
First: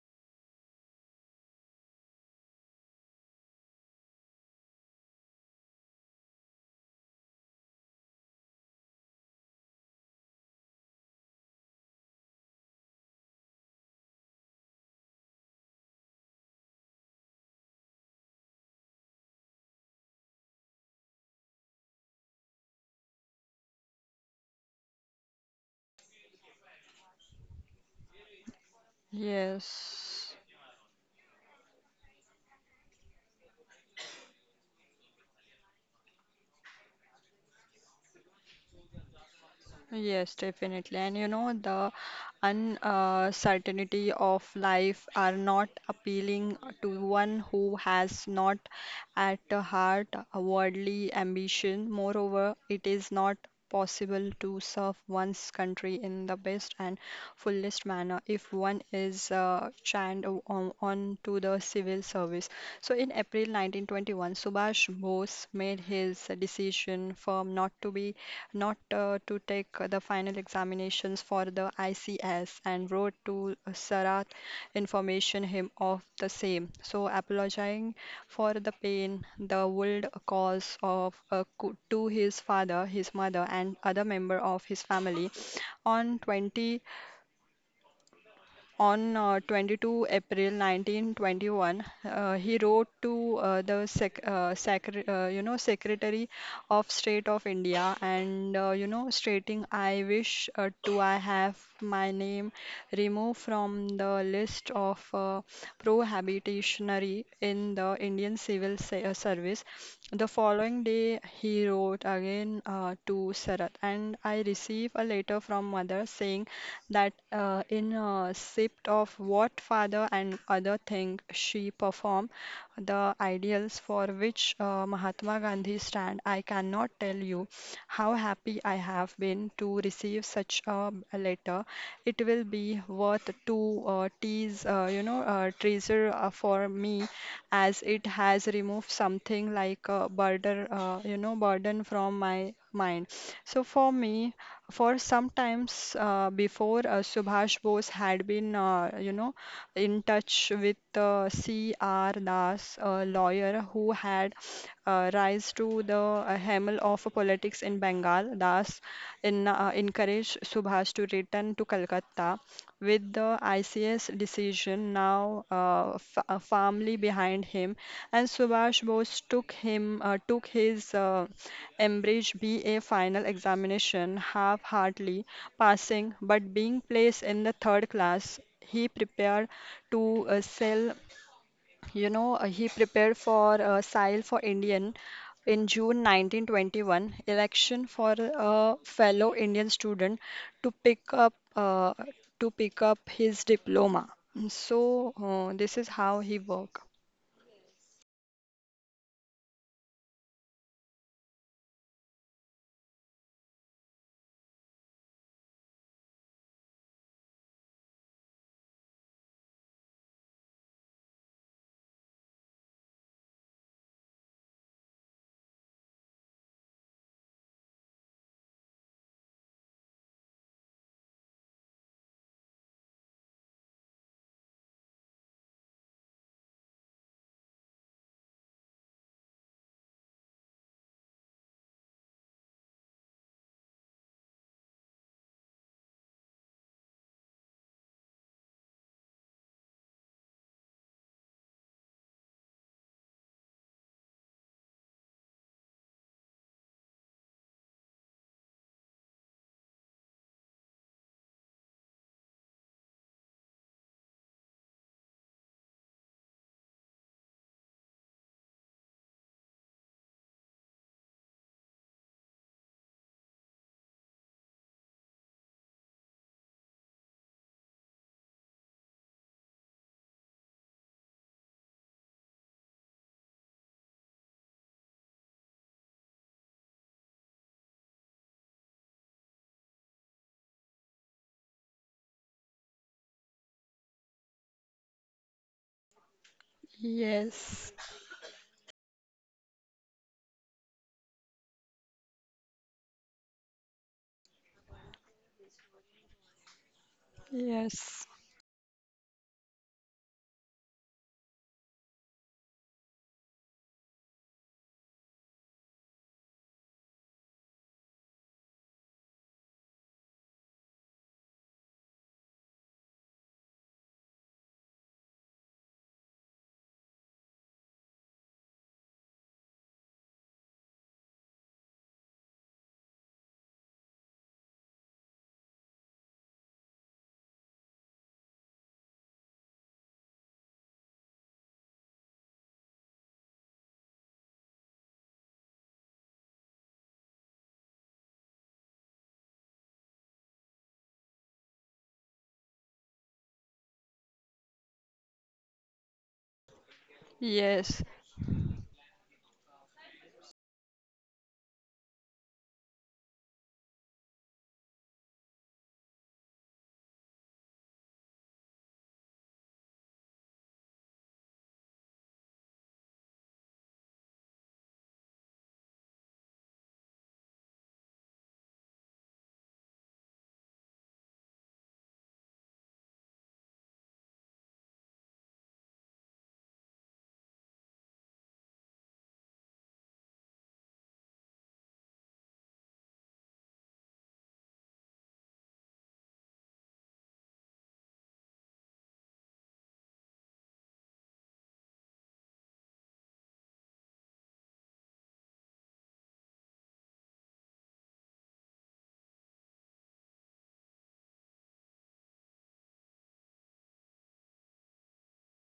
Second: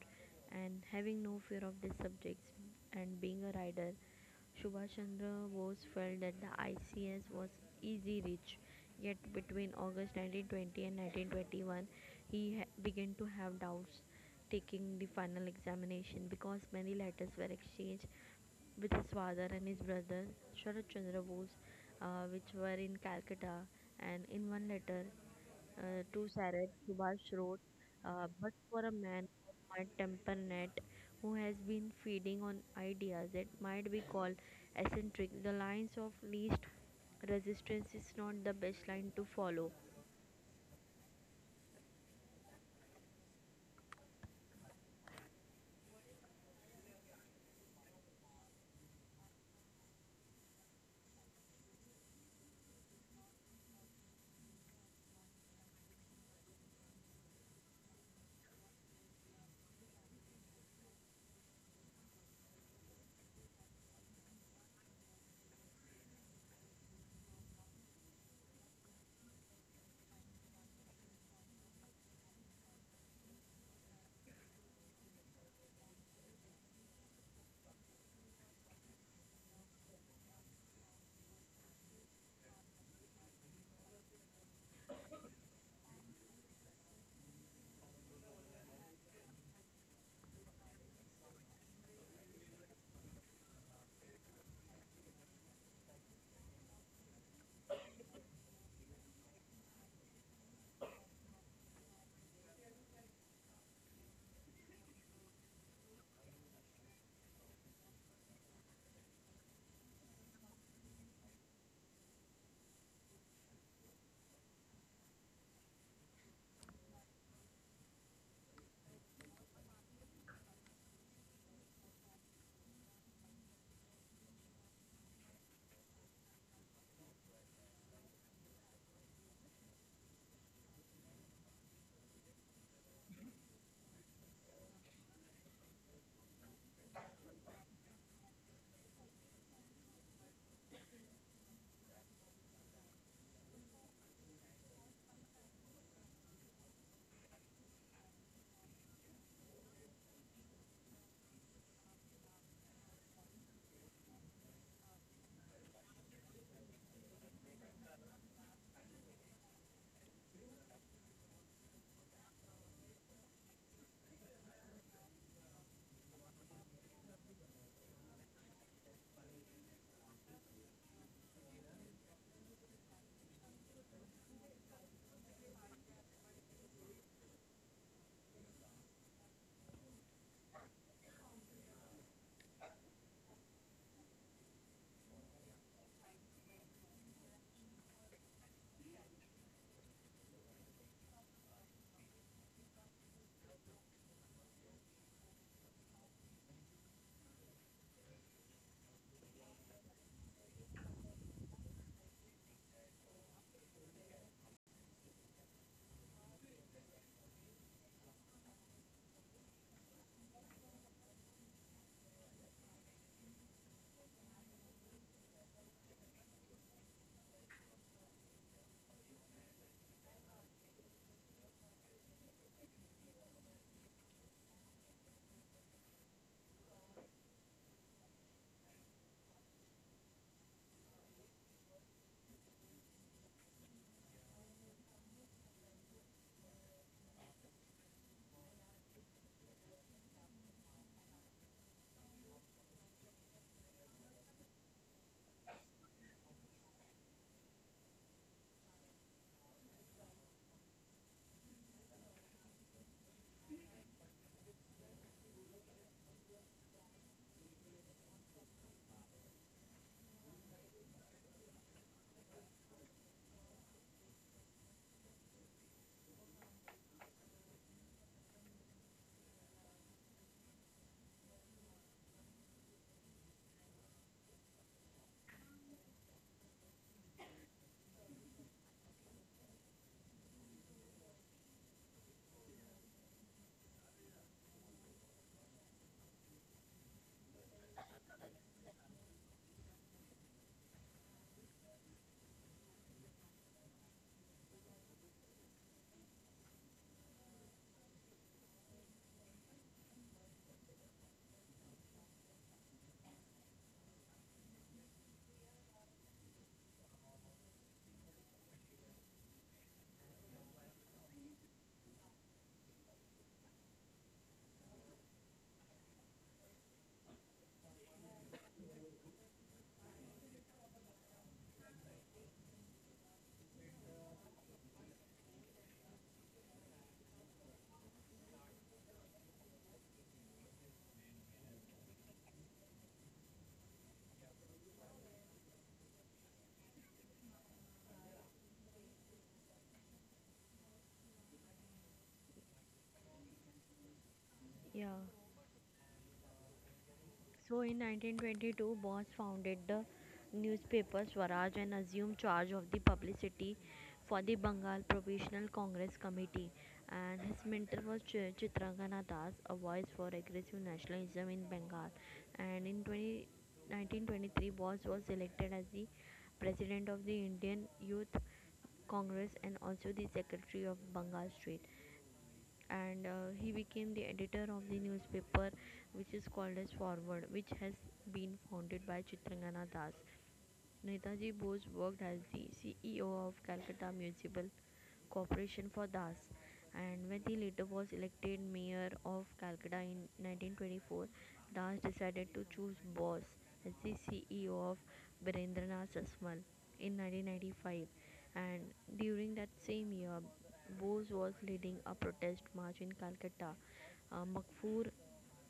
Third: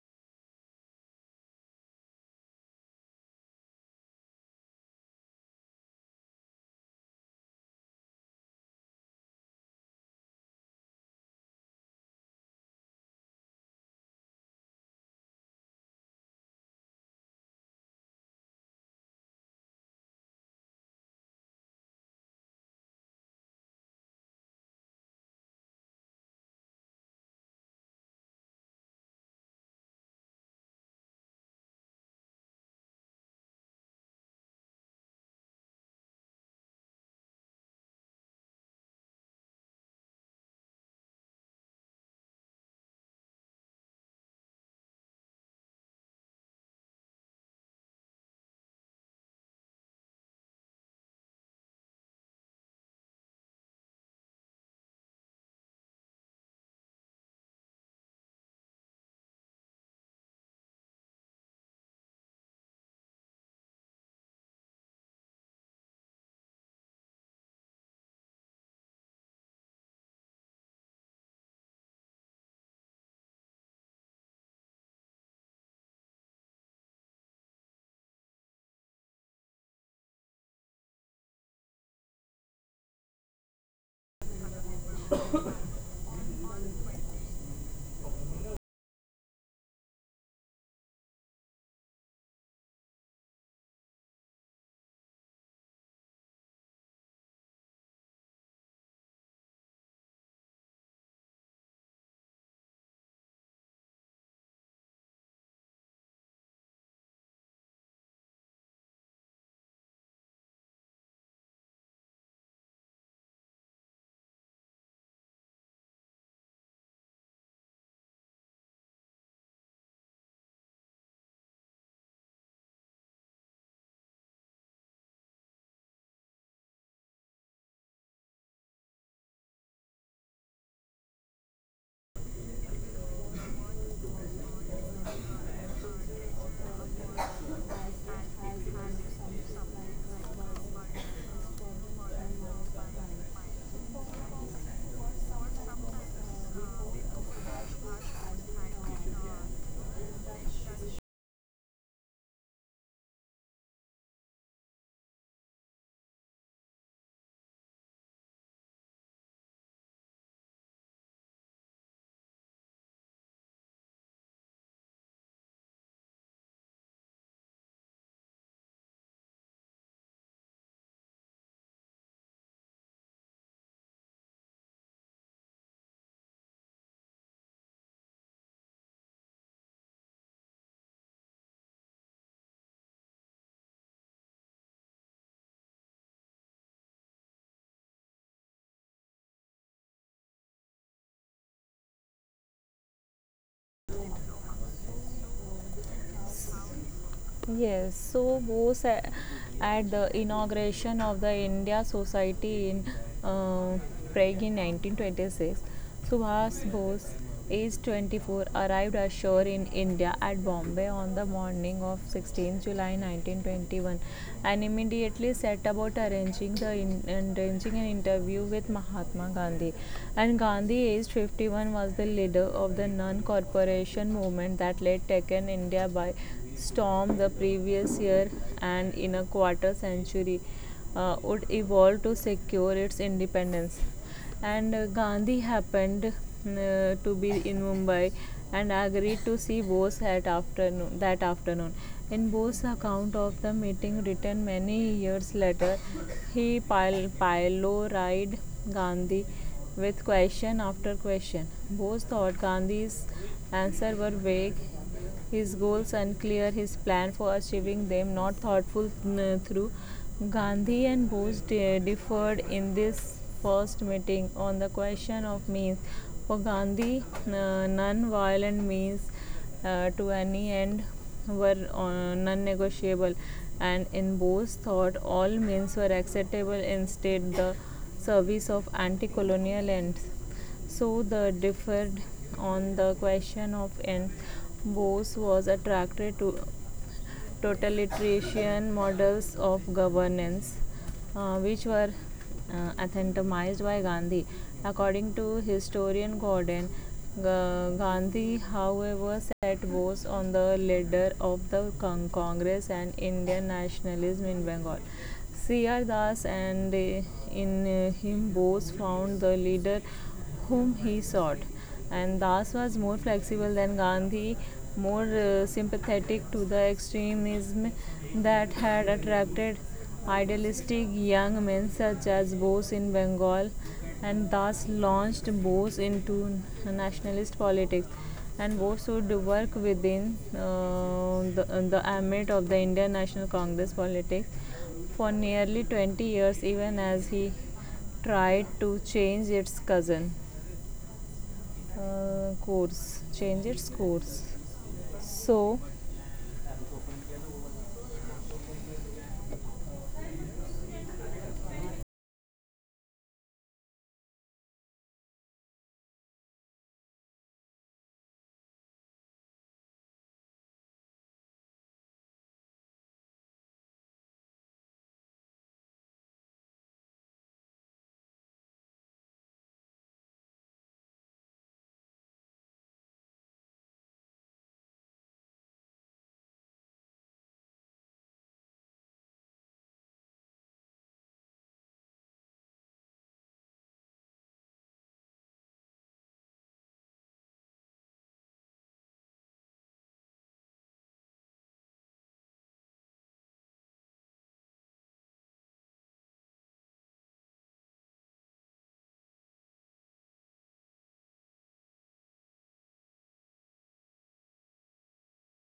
S2: and having no fear of these subjects and being a rider Subhash Chandra Bose felt that the ICS was easy reach yet between August nineteen twenty and nineteen twenty-one he ha- began to have doubts taking the final examination because many letters were exchanged with his father and his brother Sharad Chandra Bose, uh, which were in Calcutta. And in one letter, uh, to Sarat, Subhash wrote, uh, but for a man of my
S1: Yes.
S2: temperament who has been feeding on ideas that might be called eccentric, the lines of least resistance is not the best line to follow.
S1: Yes, definitely. And you know, the uncertainty of life are not appealing to one who has not at the heart a worldly ambition. Moreover, it is not possible to serve one's country in the best and fullest manner if one is uh, channed o- on, on to the civil service. So in April nineteen twenty-one, Subhash Bose made his decision firm not to be not uh, to take the final examinations for the I C S and wrote to Sarat information him of the same. So apologizing for the pain the would cause of uh, co- to his father, his mother, and other member of his family. On twenty on uh, twenty-second of April nineteen twenty-one, uh, he wrote to uh, the sec uh, secre uh, you know Secretary of State of India and uh, you know stating I wish uh, to I have my name removed from the list of uh, prohibitionary in the Indian civil se- uh, service. The following day, he wrote again uh, to Sarat, and I received a letter from mother saying that uh, in a sipped of what father and other thing she performed, the ideals for which uh, Mahatma Gandhi stand. I cannot tell you how happy I have been to receive such a letter. It will be worth to uh, tease, uh, you know, uh, treasure uh, for me, as it has removed something like a burden, uh, you know, burden from my mind. So for me. For some times uh, before, uh, Subhash Bose had been, uh, you know, in touch with uh, C R. Das, a lawyer who had uh, rise to the uh, helm of politics in Bengal. Das in, uh, encouraged Subhash to return to Calcutta with the I C S decision now uh, f- uh, firmly behind him, and Subhash Bose took him uh, took his uh, Cambridge B A final examination half-heartedly, passing but being placed in the third class. He prepared to uh, sell you know, uh, he prepared for uh, Sile for Indian in June nineteen twenty-one election for a fellow Indian student to pick up uh, to pick up his diploma. So uh, this is how he worked.
S3: yes, so Bose a- at the inauguration of the India Society in uh, Prague in nineteen twenty-six, Subhas Bose, aged twenty-four, arrived ashore in India at Bombay on the morning of sixteenth of July nineteen twenty-one and immediately set about arranging, the in, arranging an interview with Mahatma Gandhi. And Gandhi, aged fifty-one, was the leader of the non corporation movement that led Taken India by storm the previous year, and in a quarter century uh, would evolve to secure its independence. And uh, Gandhi happened uh, to be in Mumbai and agreed to see Bose that afternoon. That afternoon. In Bose's account of the meeting, written many years later, he pil- pyloried Gandhi with question after question. Bose thought Gandhi's answers were vague, his goals unclear, his plan for achieving them not thoughtful mm, through. Gandhi and Bose differed in this first meeting on the question of means. For Gandhi, uh, non-violent means uh, to any end were uh, non-negotiable, and in Bose thought all means were acceptable instead the service of anti-colonial ends, so the differed on the question of, and Bose was attracted to
S1: Yes,
S3: totalitarian models of governance, uh, which were uh, anathematized by Gandhi. According to historian Gordon,
S1: yes,
S3: Gandhi, however, set Bose on the ladder of the con- Congress and Indian nationalism in Bengal. C R. Das, and uh, in uh, him Bose found the leader whom he sought. And Das was more flexible than Gandhi, more uh, sympathetic to the extremism that had attracted idealistic young men such as Bose in Bengal, and thus launched Bose into nationalist politics. And Bose would work within uh, the, the ambit of the Indian National Congress politics for nearly twenty years, even as he tried to change its cousin uh, course change its course
S2: Yeah.
S3: So,
S2: So
S1: yes,
S2: in nineteen twenty-two, Bose founded the newspaper Swaraj and assumed charge of the publicity for the Bengal Provisional Congress Committee. And his mentor was Ch- Chitrangana Das, a voice for aggressive nationalism in Bengal. And in 20, nineteen twenty-three, Bose was elected as the president of the Indian Youth Congress and also the secretary of Bengal State, and uh, he became the editor of the newspaper which is called as Forward, which has been founded by Chitrangana Das. Netaji Bose worked as the C E O of Calcutta Municipal Corporation for Das, and when he later was elected mayor of Calcutta in nineteen twenty-four, Das decided to choose Bose as the C E O of Birendranath Sasmal in nineteen ninety-five. And during that same year, Bose was leading a protest march in Calcutta. Uh, Magfoor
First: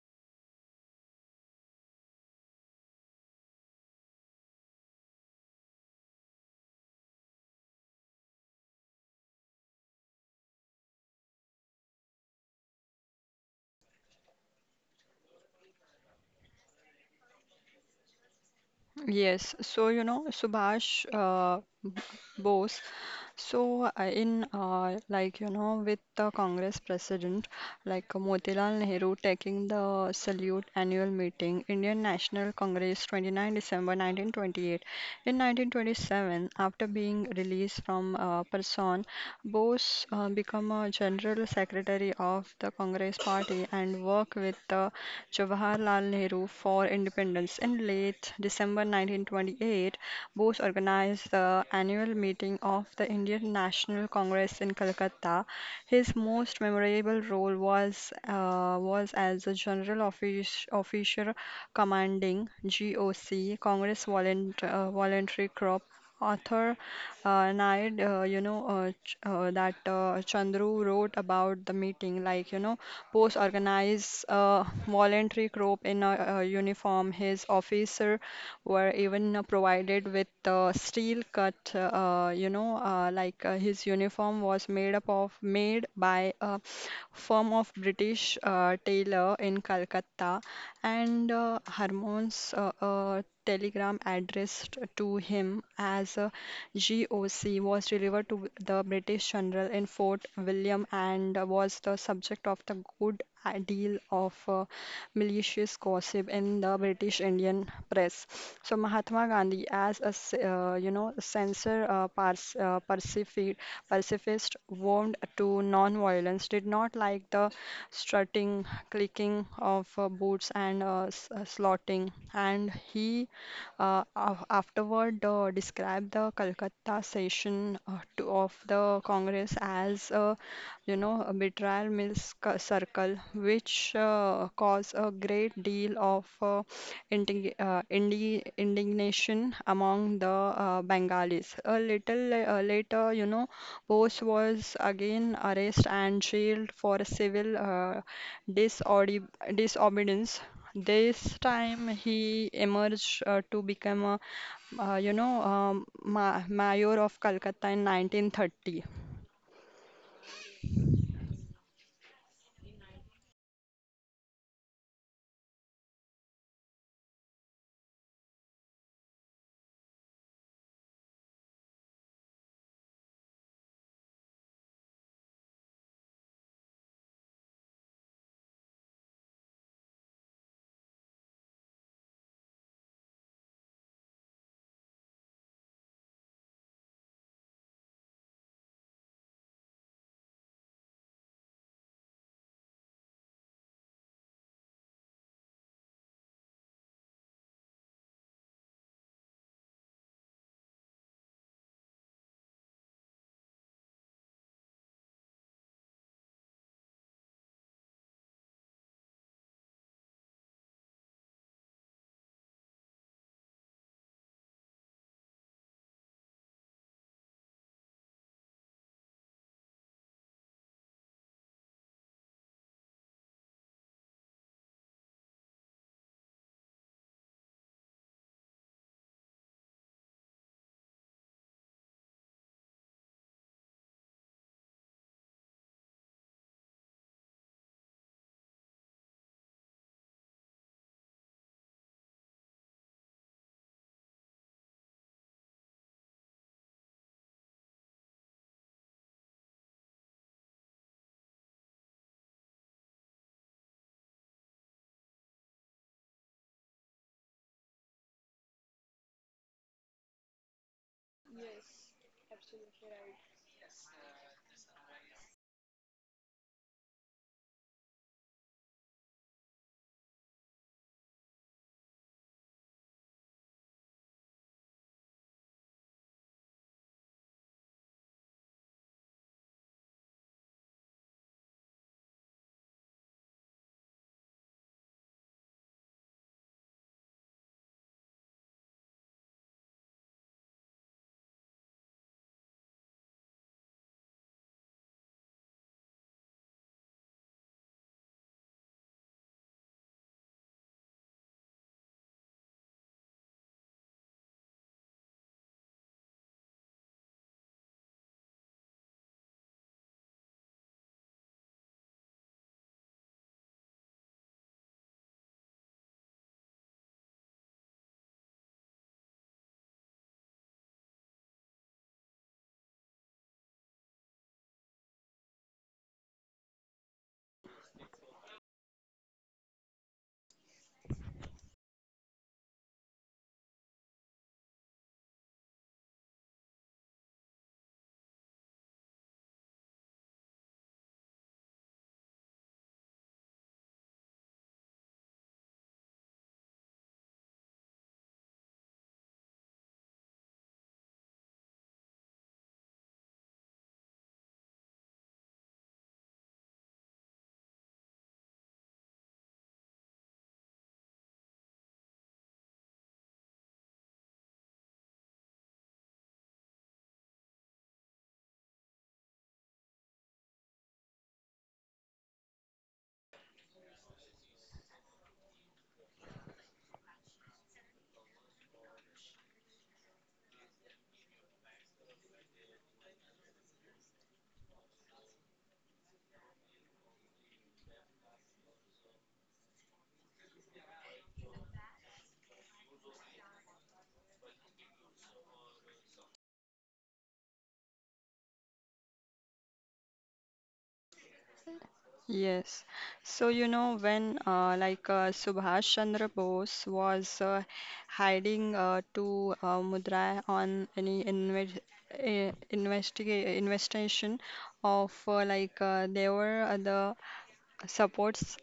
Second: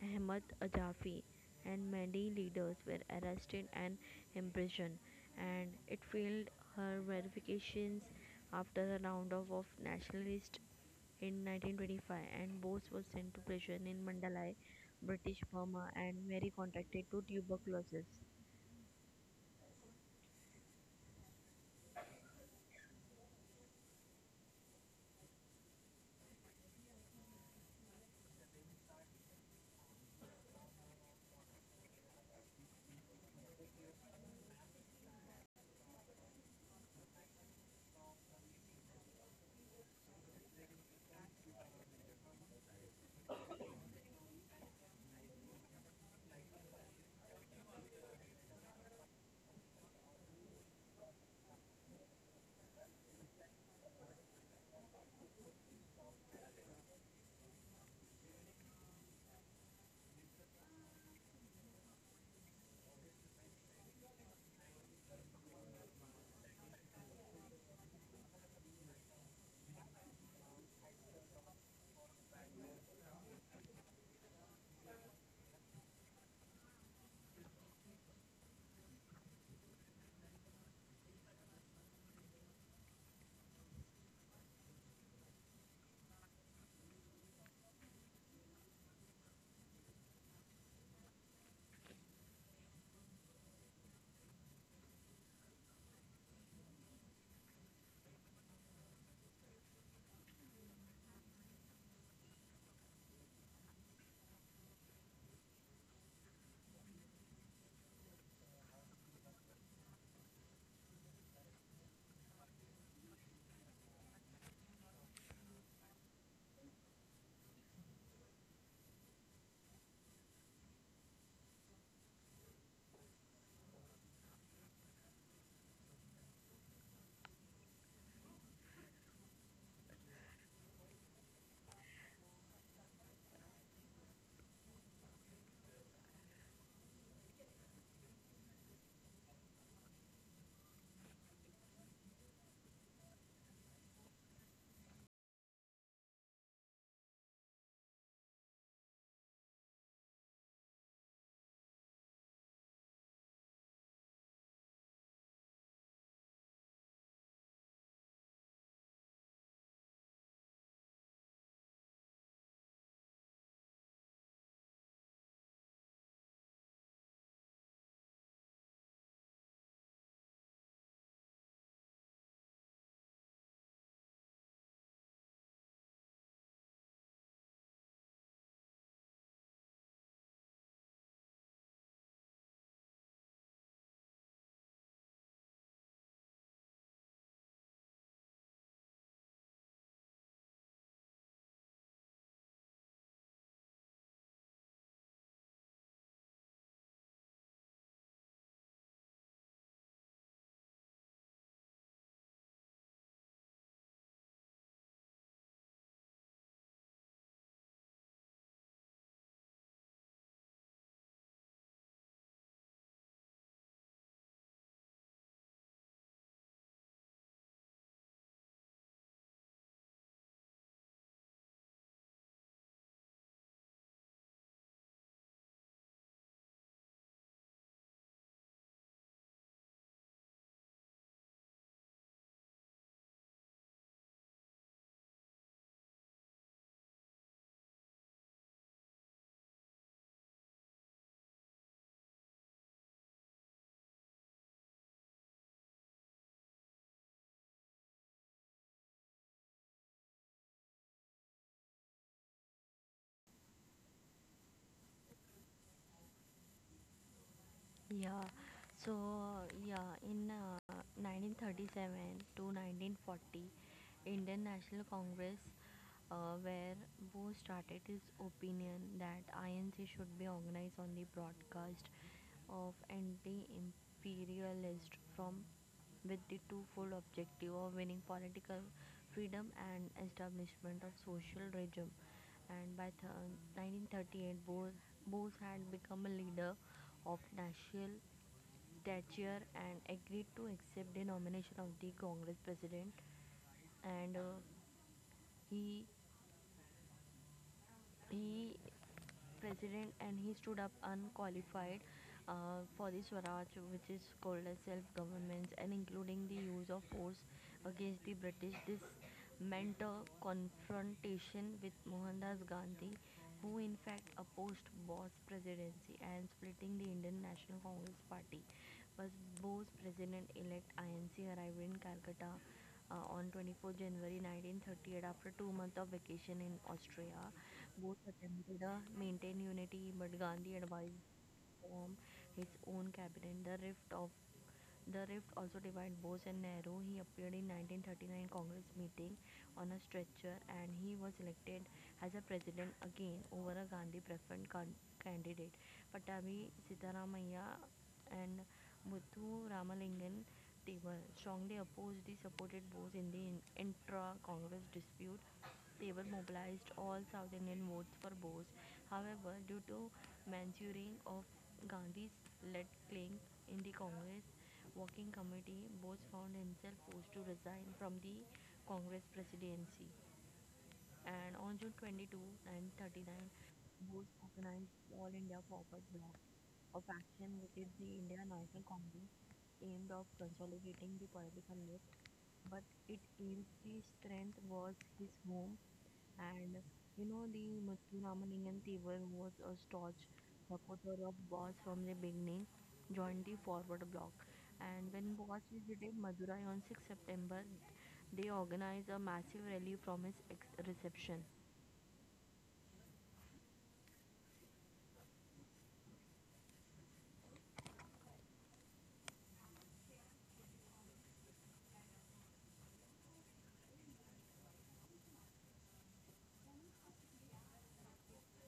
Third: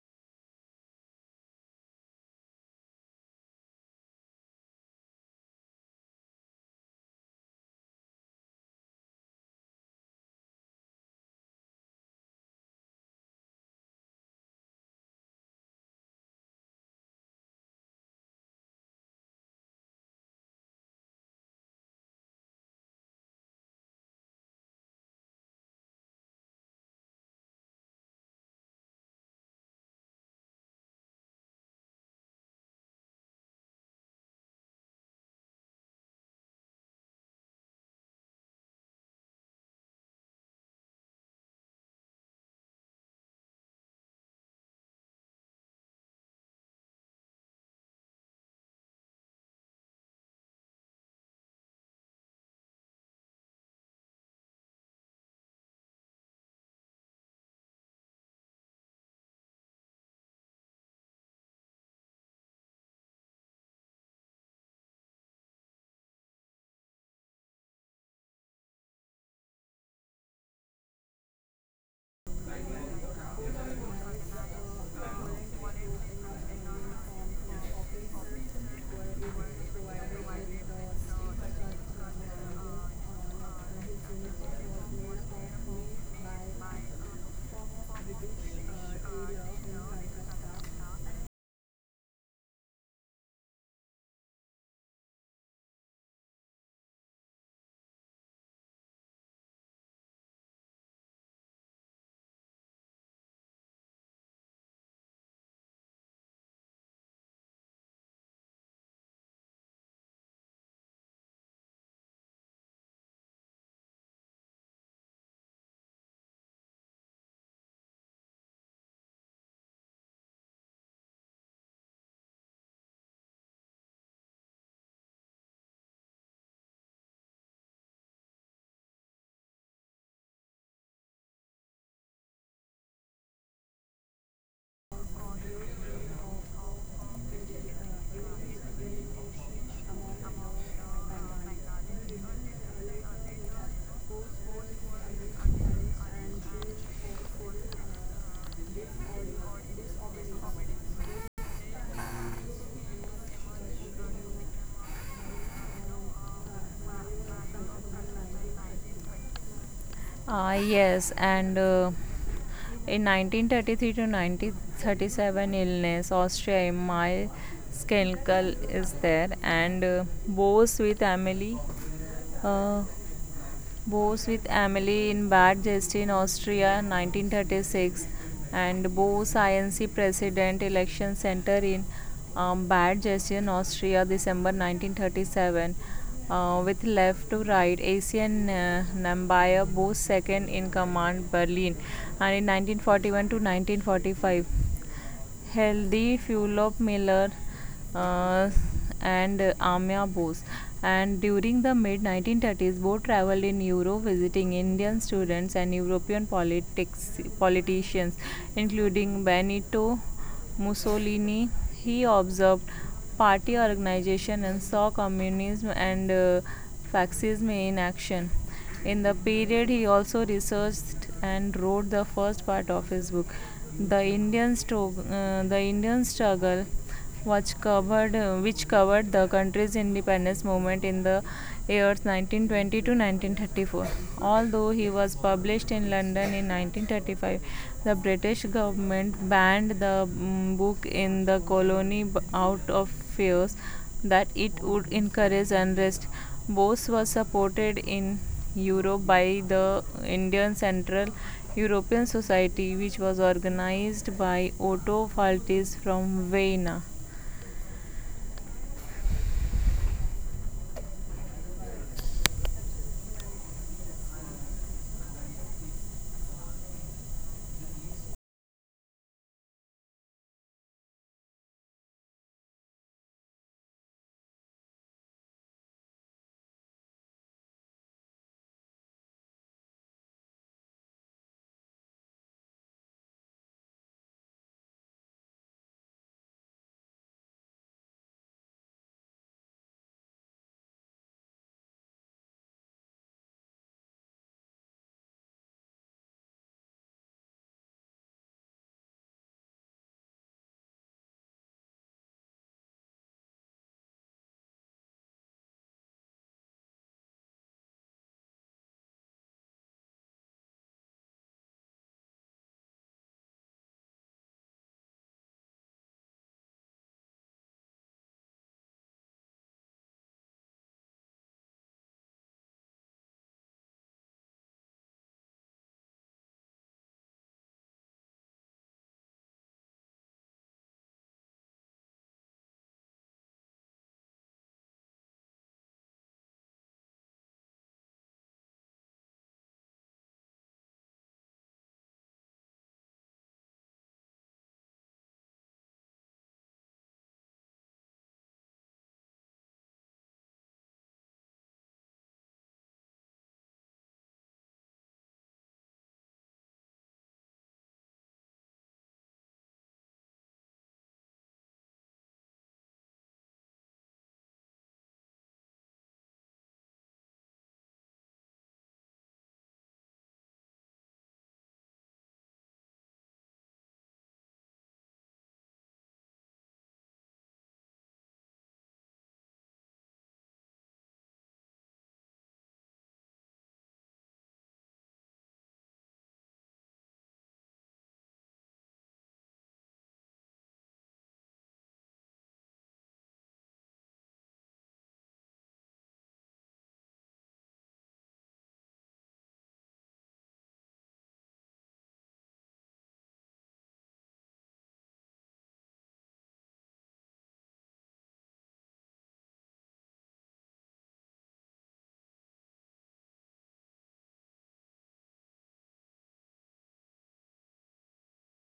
S2: Ahmad Ajafi and many leaders were arrested and imprisoned, and it failed her verifications after a round of, of nationalists in nineteen twenty-five, and Bose was sent to prison in Mandalay, British Burma, and Mary contracted to tuberculosis.
S1: yes. So you know, Subhash, uh, Bose. So, uh, in uh, like you know, with the Congress president like uh, Motilal Nehru taking the salute annual meeting, Indian National Congress, 29 December nineteen twenty-eight. In nineteen twenty-seven, after being released from uh, prison, Bose uh, became a general secretary of the Congress party and work with uh, Jawaharlal Nehru for independence. Times in late December nineteen twenty-eight, Bose organized the annual meeting of the Indian National Congress in Calcutta. His most memorable role was uh, was as a general office, officer commanding G O C Congress Volunt- uh, Voluntary Corps author uh, Nair, uh, you know, uh, ch- uh, that uh, Chandru wrote about the meeting, like, you know, Post organized a voluntary group in a, uh uniform. His officer were even uh, provided with uh, steel cut, uh, you know, uh, like uh, his uniform was made up of, made by a firm of British uh, tailor in Calcutta and uh, Harmon's uh, uh, telegram addressed to him as a G O C was delivered to the British general in Fort William and was the subject of the good deal of uh, malicious gossip in the British Indian press. So Mahatma Gandhi, as a s- uh, you know censor uh, pars- uh, pacifi- pacifist, warmed to non-violence, did not like the strutting, clicking of uh, boots and uh, s- uh, slaughtering, and he uh, af- afterward, uh, described the Calcutta session uh, to, of the Congress as a, you know, a betrayal mills c- circle, which uh, caused a great deal of uh, indig uh, indi indignation among the uh, Bengalis. A little la- uh, later, you know, Bose was again arrested and jailed for civil uh, disordi- disobedience. This time he emerged uh, to become a, uh, you know, um, ma mayor of Calcutta in nineteen thirty.
S3: Uh, yes, and uh, in nineteen thirty-three to nineteen thirty-seven illness, Austria, my Skenkel is there, and uh, Bose with Emily. Uh, Bose with Emily in Bad Justin, Austria, nineteen thirty-six, and Bose I N C President Election Center in um, Bad Justin, Austria, December nineteen thirty-seven, uh, with left to right Asian uh, Namibia, both second in command, Berlin, and in nineteen forty-one to nineteen forty-five healthy the Fulop Miller uh, and uh, Amya Bose, and during the mid nineteen thirties both traveled in Europe visiting Indian students and European politics politicians, including Benito Mussolini. He observed party organization and saw communism and uh, fascism in action. In the period, he also researched and wrote the first part of his book, The Indian, Stro- uh, the Indian Struggle was covered, uh, which covered the country's independence movement in the years nineteen twenty to nineteen thirty-four. Although he was published in London in nineteen thirty-five, the British government banned the mm, book in the colony out of fears that it would encourage unrest. Bose was supported in Europe by the Indian Central European Society, which was organized by Otto Faltis from Vienna.
S2: Yeah, so yeah, in uh, nineteen thirty-seven to nineteen forty, Indian National Congress, uh, where Bose started his opinion that I N C should be organized on the broadcast of anti-imperialist from with the twofold objective of winning political freedom and establishment of social regime. And by th- nineteen thirty-eight, Bose, Bose had become a leader of national stature and agreed to accept the nomination of the Congress president. And uh, he he president and he stood up unqualified uh, for the Swaraj, which is called as self-government, and including the use of force against the British. This meant a confrontation with Mohandas Gandhi, who in fact opposed Bose presidency and splitting the Indian National Congress Party. But Bose president-elect I N C arrived in Calcutta uh, on twenty-fourth of January nineteen thirty-eight after two months of vacation in Austria. Both attempted to maintain unity, but Gandhi advised form his own cabinet. The rift of the rift also divided Bose and Nehru. He appeared in nineteen thirty-nine Congress meeting on a stretcher, and he was elected as a president again over a Gandhi preferred can- candidate, Patabi Sitaramaiah and Muthu Ramalingan table strongly opposed the supported Bose in the intra Congress dispute. Table mobilized all South Indian votes for Bose. However, due to manchuring of Gandhi's lead claim in the Congress Working Committee, Bose found himself forced to resign from the Congress presidency, and on June twenty-second, nineteen thirty-nine, Bose organized All India Forward Bloc of Action, which is the India National Congress, aimed of consolidating the political left, but its aims the strength was his home. And you know, the Muthu Ramalingam Tiwar, who was a staunch supporter of Boss from the beginning, joined the forward block. And when Boss visited Madurai on sixth of September, they organized a massive rally from his ex- reception.
S1: Yes. So, you know, when uh, like uh, Subhash Chandra Bose was uh, hiding uh, to uh, Mudra on any inve uh, investigate investigation of uh, like uh, there were other supports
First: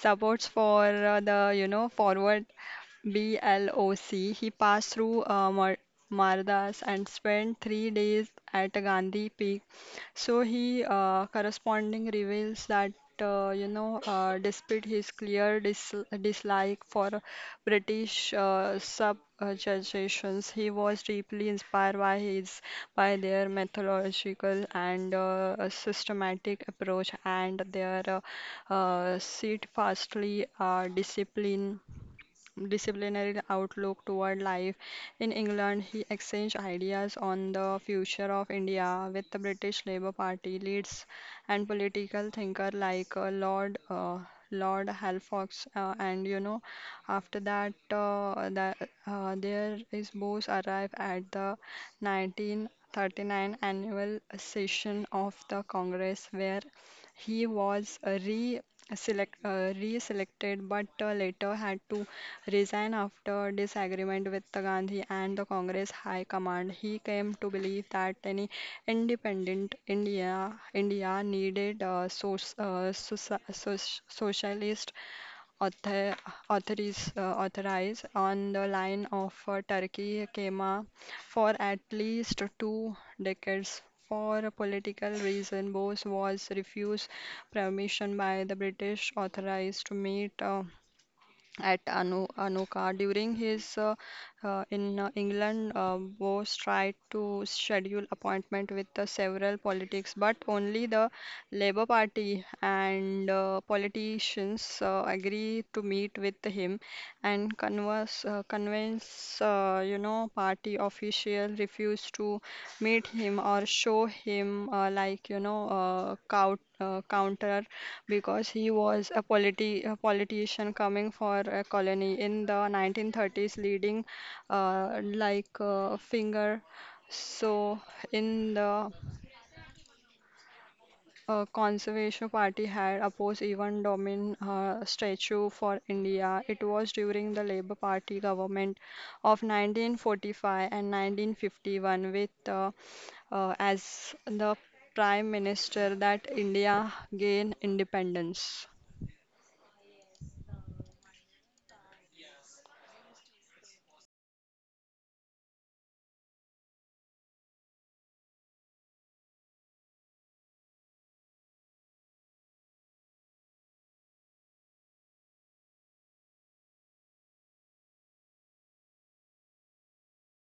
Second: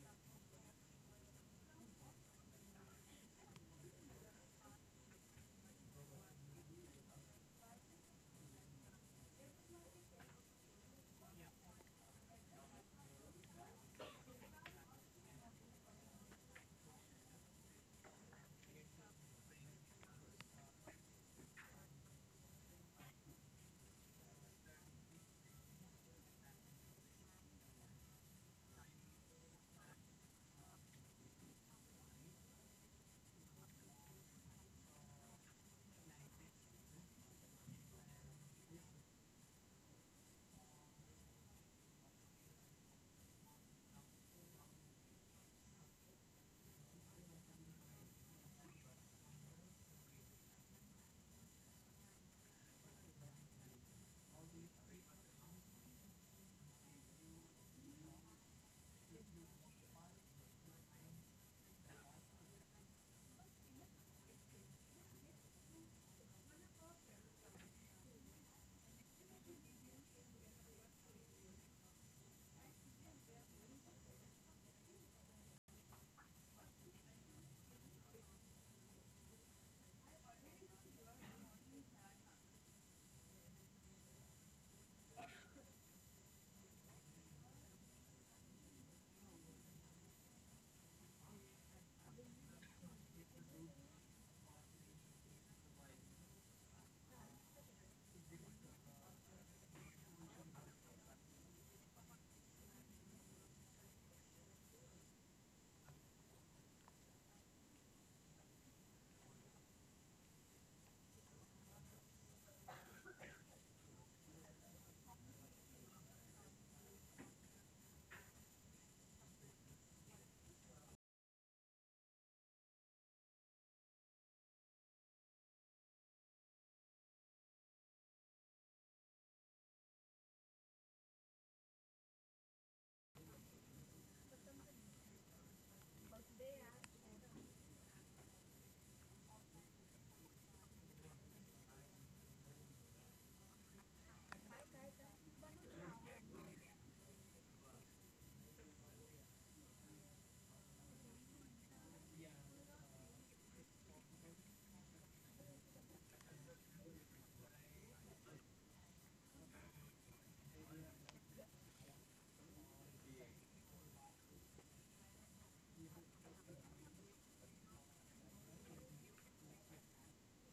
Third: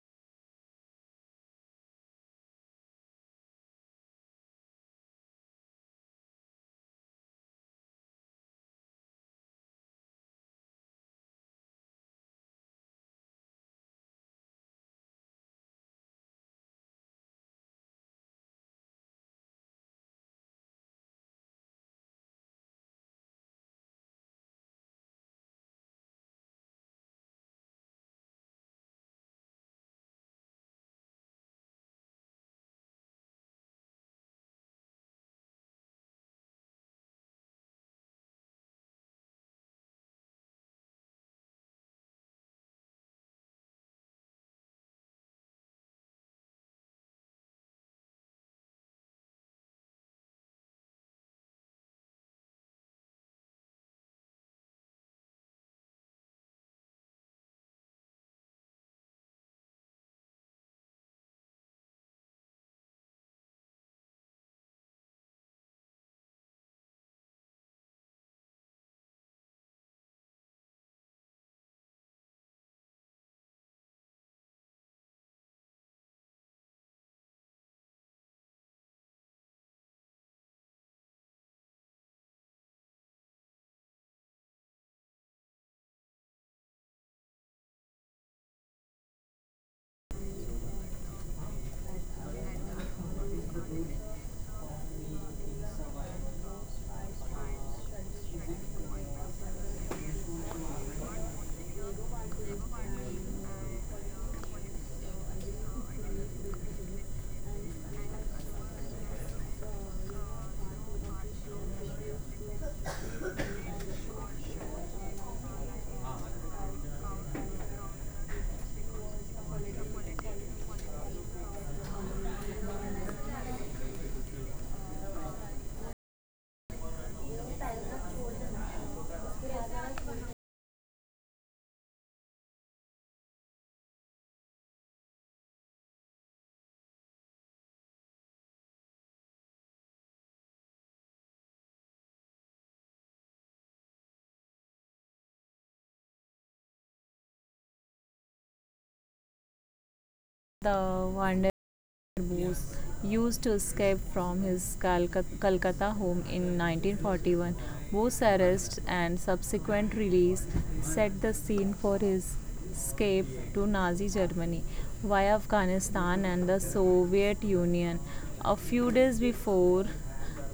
S1: supports for uh, the you know forward B L O C. He passed through uh, Mar Mardas and spent three days at Gandhi Peak. So he uh, corresponding reveals that uh, you know, uh, despite his clear dis dislike for British uh, subjugations, he was deeply inspired by his by their methodological and uh, systematic approach and their uh, uh, sit fastly, uh, discipline, disciplinary outlook toward life. In England, he exchanged ideas on the future of India with the British Labour Party leaders and political thinker like uh, Lord uh, Lord Halifax. Uh, and you know, after that, uh, the, uh, there is Bose arrived at the nineteen thirty-nine annual session of the Congress where he was uh, re select uh, re-selected but uh, later had to resign after disagreement with the Gandhi and the Congress High Command. He came to believe that any independent India India needed a source, uh, soci- soc- socialist author, authorize, uh, authorize on the line of uh, Turkey Kema for at least two decades. For a political reason, Bose was refused permission by the British authorities to meet uh, at Anu, Anuka. During his uh, uh, in uh, England, uh, Bose tried to schedule appointment with uh, several politics, but only the Labour Party and uh, politicians uh, agree to meet with him and converse, uh, convince uh, you know party official refused to meet him or show him uh, like you know uh, count, uh, counter because he was a politi a politician coming for a colony in the nineteen thirties, leading uh, like uh, Finger. So in the uh, Conservation Party had opposed even Domin uh, statue for India. It was during the Labour Party government of nineteen forty-five and nineteen fifty-one with uh, uh, as the prime minister that India gained independence.
S3: The Vanderbos used to escape from his Calcutta home in nineteen forty-one. Both arrests and subsequent release set the scene for his escape to Nazi Germany via Afghanistan and the Soviet Union. A few days before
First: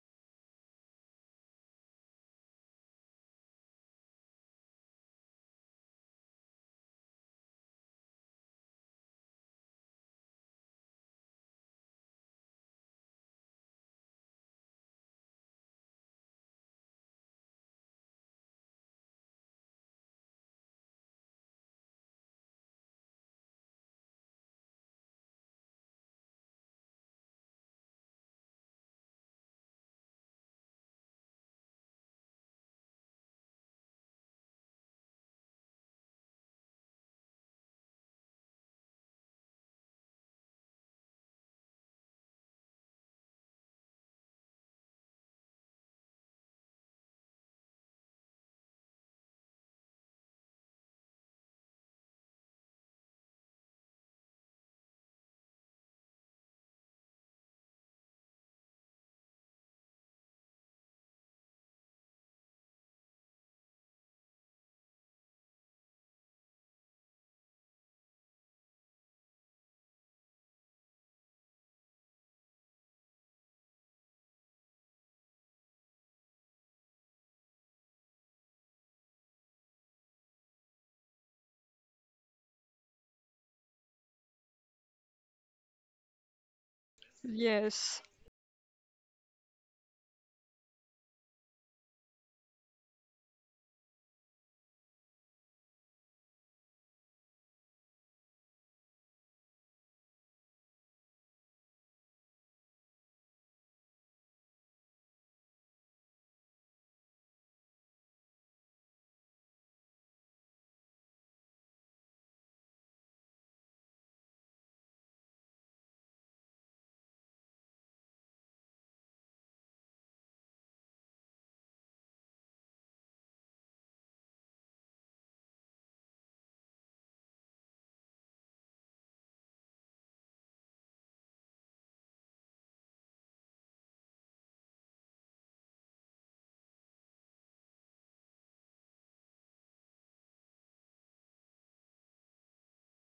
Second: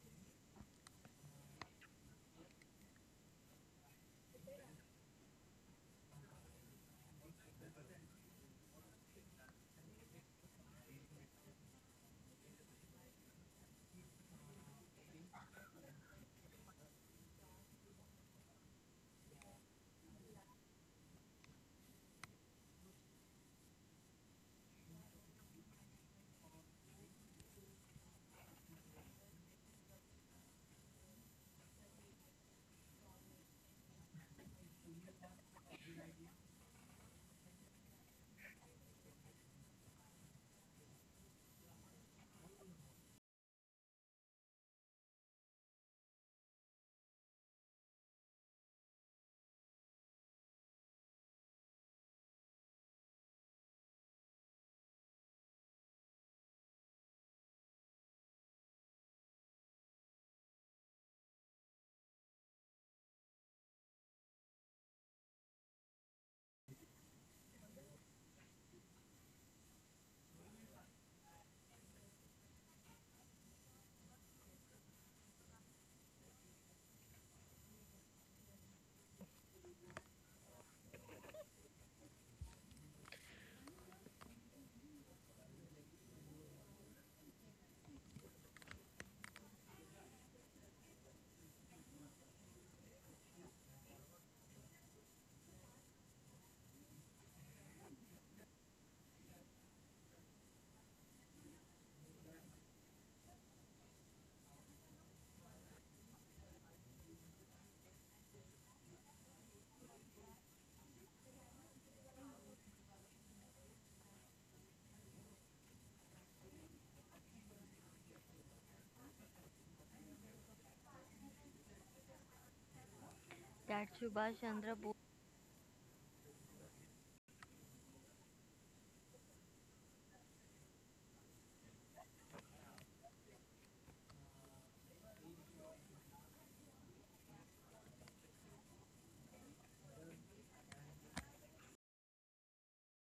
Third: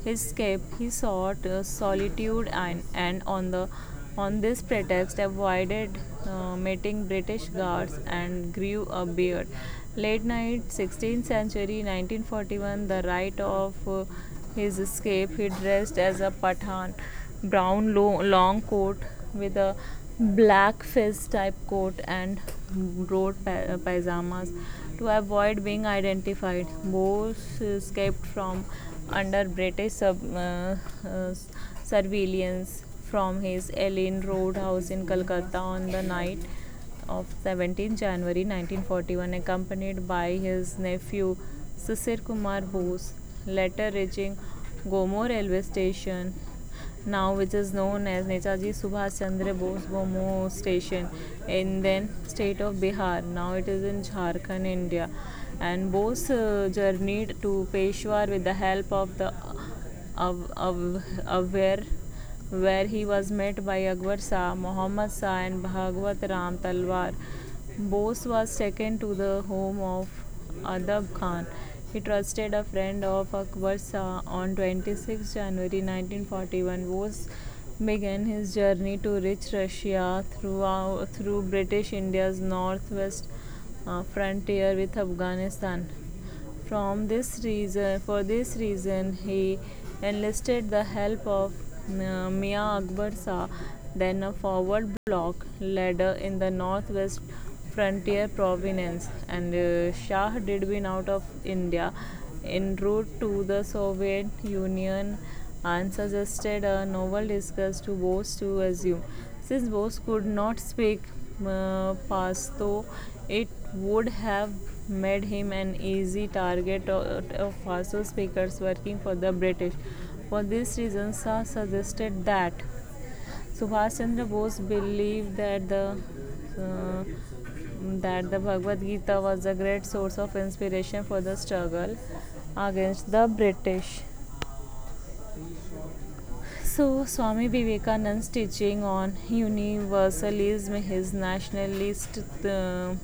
S3: his escape, he sought uh, solitude, and, and on the on this pretext avoided uh, meeting British guards and grew a beard. Late night, sixteenth century, nineteen forty-one, the night of uh, his escape, he dressed as a Pathan, brown lo- long coat with a black fez type coat and broad pa- uh, pajamas to avoid being identified. Bose escaped from under British sub, uh, uh, surveillance from his Ellein Road house in Calcutta on the night of seventeen January nineteen forty-one, accompanied by his nephew Sisir Kumar Bose, later reaching Gomor railway station, now which is known as Netaji Subhash Chandra Bose Bomo Station, in then state of Bihar. Now it is in Jharkhand, India. And Bose uh, journeyed to Peshawar with the help of the Av- Av- Avar, where he was met by Akbar Shah, Muhammad Shah, and Bhagwat Ram Talwar. Bose was taken to the home of Adab Khan. He trusted a friend of Akbar Shah on twenty-six January nineteen forty-one. Bose began his journey to reach Russia through through British India's northwest uh, frontier with Afghanistan. From this reason,
S1: Yes.
S3: for this reason, he enlisted the help of uh, Mia Akbar Shah, then a forward block leader in the northwest frontier province, and uh, Shah did win out of India en route to the Soviet Union and suggested a novel disguise to Bose to assume. Since Bose could not speak uh, Pashto, it would have made him an easy target of, of Pashto speakers working for the British. For this reason, Shah suggested that
S2: That
S3: Subhash Chandra
S2: Subhash
S3: Bose
S2: Chandra Bose.
S3: believed that the uh, that the Bhagavad Gita was a great source of inspiration for the struggle against the British. So, Swami Vivekananda's teaching on universalism, his nationalist uh,